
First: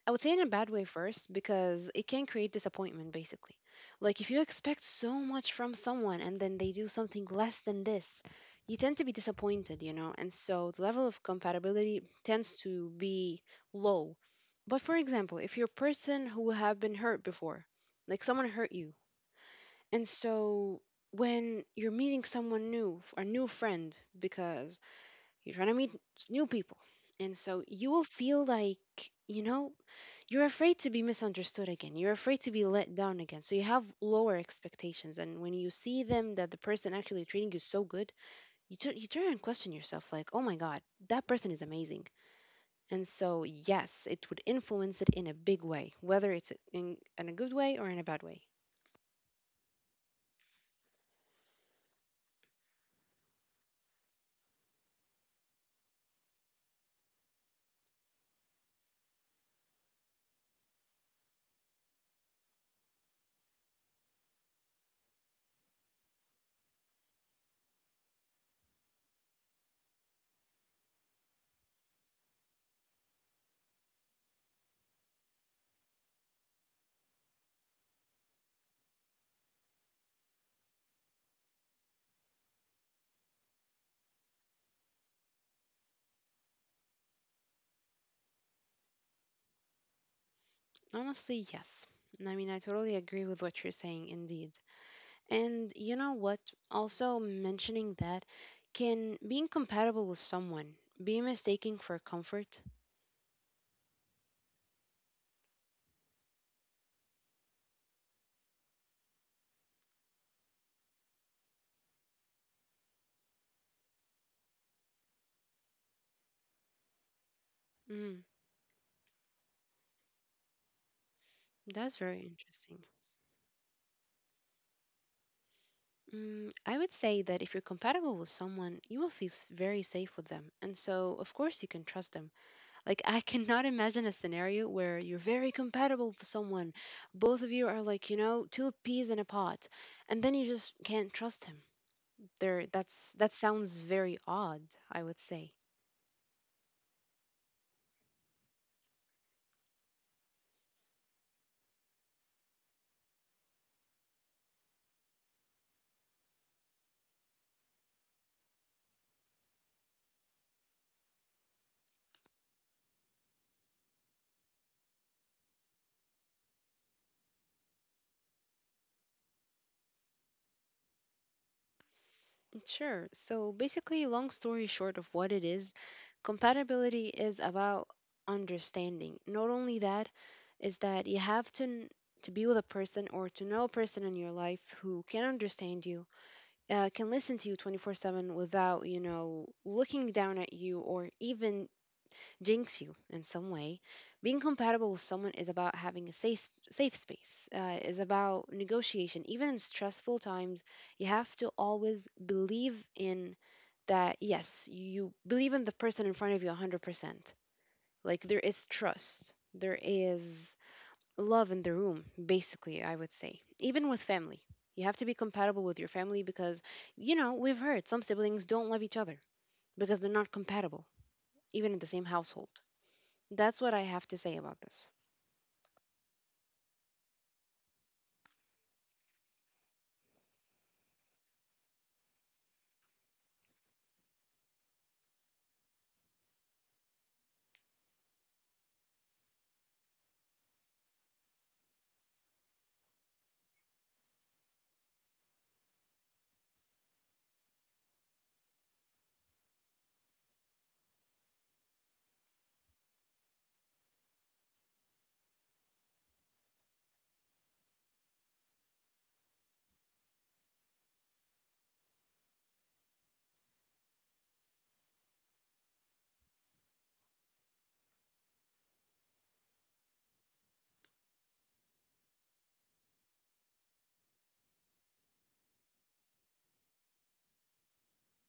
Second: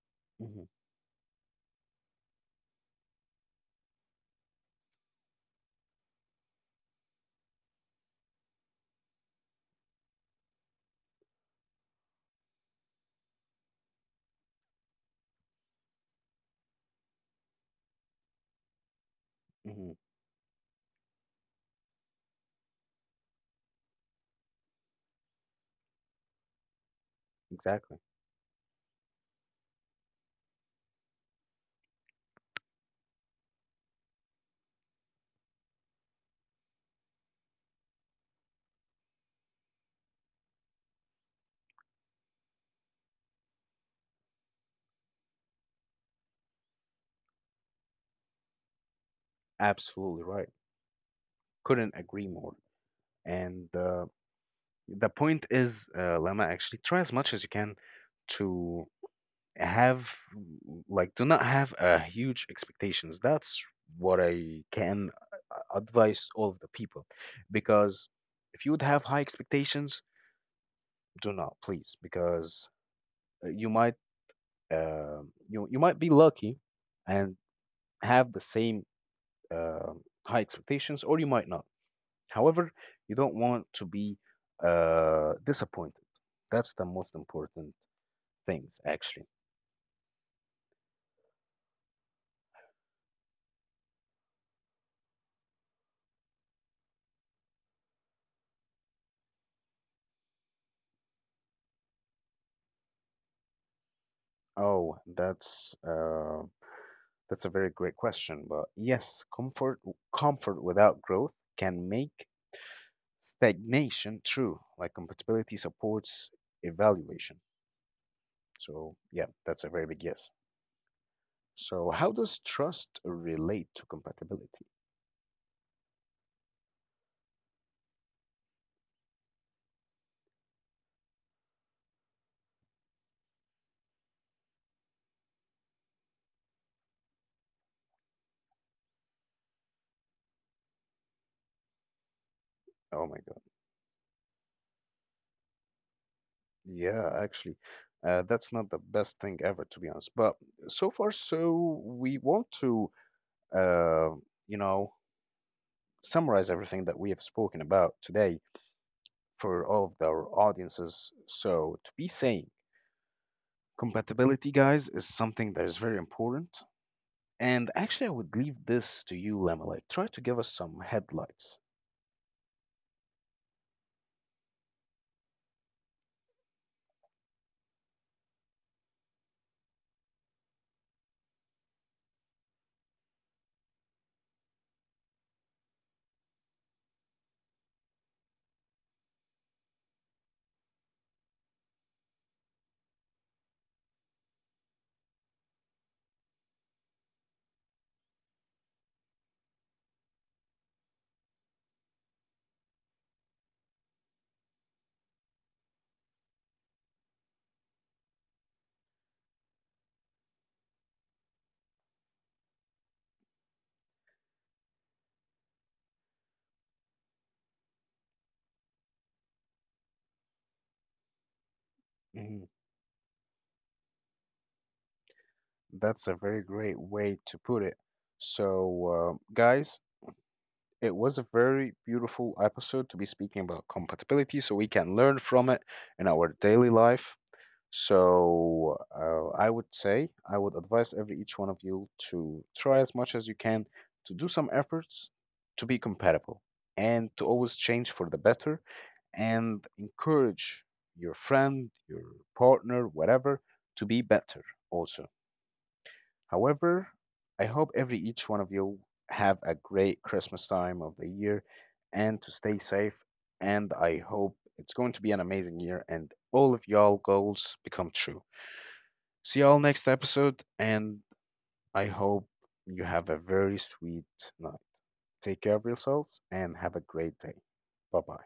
Speaker 2: I would say in a
Speaker 1: Hmm.
Speaker 2: bad way first because it can create disappointment basically. Like if you expect so much from someone and then they do something less than this, you tend to be disappointed, you know, and so the level of compatibility tends to be low. But for example, if you're a person who have been hurt before, like someone hurt you,
Speaker 1: Hmm.
Speaker 2: and so when you're meeting someone new, f- a new friend, because you're trying to meet s- new people, and so you
Speaker 1: Exactly.
Speaker 2: will feel like, you know, you're afraid to be misunderstood again. You're afraid to be let down again. So you have lower expectations. And when you see them that the person actually treating you so good, you, tu- you turn and question yourself, like, oh my God, that person is amazing. And so, yes, it would influence it in a big way, whether it's in, in a good way or in a bad way.
Speaker 1: Absolutely right. Couldn't agree more. And uh, the point is, uh, Lama, actually try as much as you can to have, like, do not have a huge expectations. That's what I can uh, advise all of the people. Because if you would have high expectations, do not, please, because uh, you might uh, you you might be lucky and have the same uh, high expectations, or you might not. However, you don't want to be uh, disappointed. That's the most important things actually?
Speaker 2: Honestly, yes. I mean, I totally agree with what you're saying, indeed. And you know what? Also, mentioning that, can being compatible with someone be mistaken for comfort?
Speaker 1: Oh, that's uh, that's a very great question. But yes, comfort comfort without growth can make stagnation true. Like compatibility supports evaluation.
Speaker 2: Mm,
Speaker 1: So yeah, that's a very big yes. So
Speaker 2: that's
Speaker 1: how
Speaker 2: very
Speaker 1: does
Speaker 2: interesting.
Speaker 1: trust relate to compatibility?
Speaker 2: Mm, I would say that if you're compatible with someone, you will feel s- very safe with them. And so, of course, you can trust them. Like, I cannot imagine a scenario where you're very compatible with someone. Both of you are like, you know, two peas in a pot. And then you just can't trust him. there
Speaker 1: Oh
Speaker 2: that's
Speaker 1: my
Speaker 2: that
Speaker 1: God.
Speaker 2: sounds very odd, I would say.
Speaker 1: Yeah, actually, uh, that's not the best thing ever, to be honest. But so far, so we want to, uh, you know, summarize everything that we have spoken about today for all of our audiences. So to be saying compatibility, guys, is something that is very important. And actually, I would leave this to you, Lemma. Like, try to give us some headlights.
Speaker 2: Sure. So basically, long story short of what it is, compatibility is about understanding. Not only that, is that you have to n- to be with a person or to know a person in your life who can understand you, uh, can listen to you twenty-four seven without, you know, looking down at you or even jinx you in some way. Being compatible with someone is about having a safe safe space. Uh, is about negotiation. Even in stressful times, you have to always believe in that. Yes, you believe in the person in front of you one hundred percent. Like there is trust. There is love in the room. Basically, I would say. Even with family, you have to be compatible with your family because you know we've heard some siblings don't love each other because they're not compatible even in the same
Speaker 1: Mhm.
Speaker 2: household. That's what I have to say about this.
Speaker 1: That's a very great way to put it. So, uh, guys, it was a very beautiful episode to be speaking about compatibility so we can learn from it in our daily life. So uh, I would say I would advise every each one of you to try as much as you can to do some efforts to be compatible and to always change for the better and encourage your friend, your partner, whatever, to be better also. However, I hope every each one of you have a great Christmas time of the year and to stay safe. And I hope it's going to be an amazing year and all of y'all goals become true. See y'all next episode, and I hope you have a very sweet night. Take care of yourselves and have a great day. Bye bye.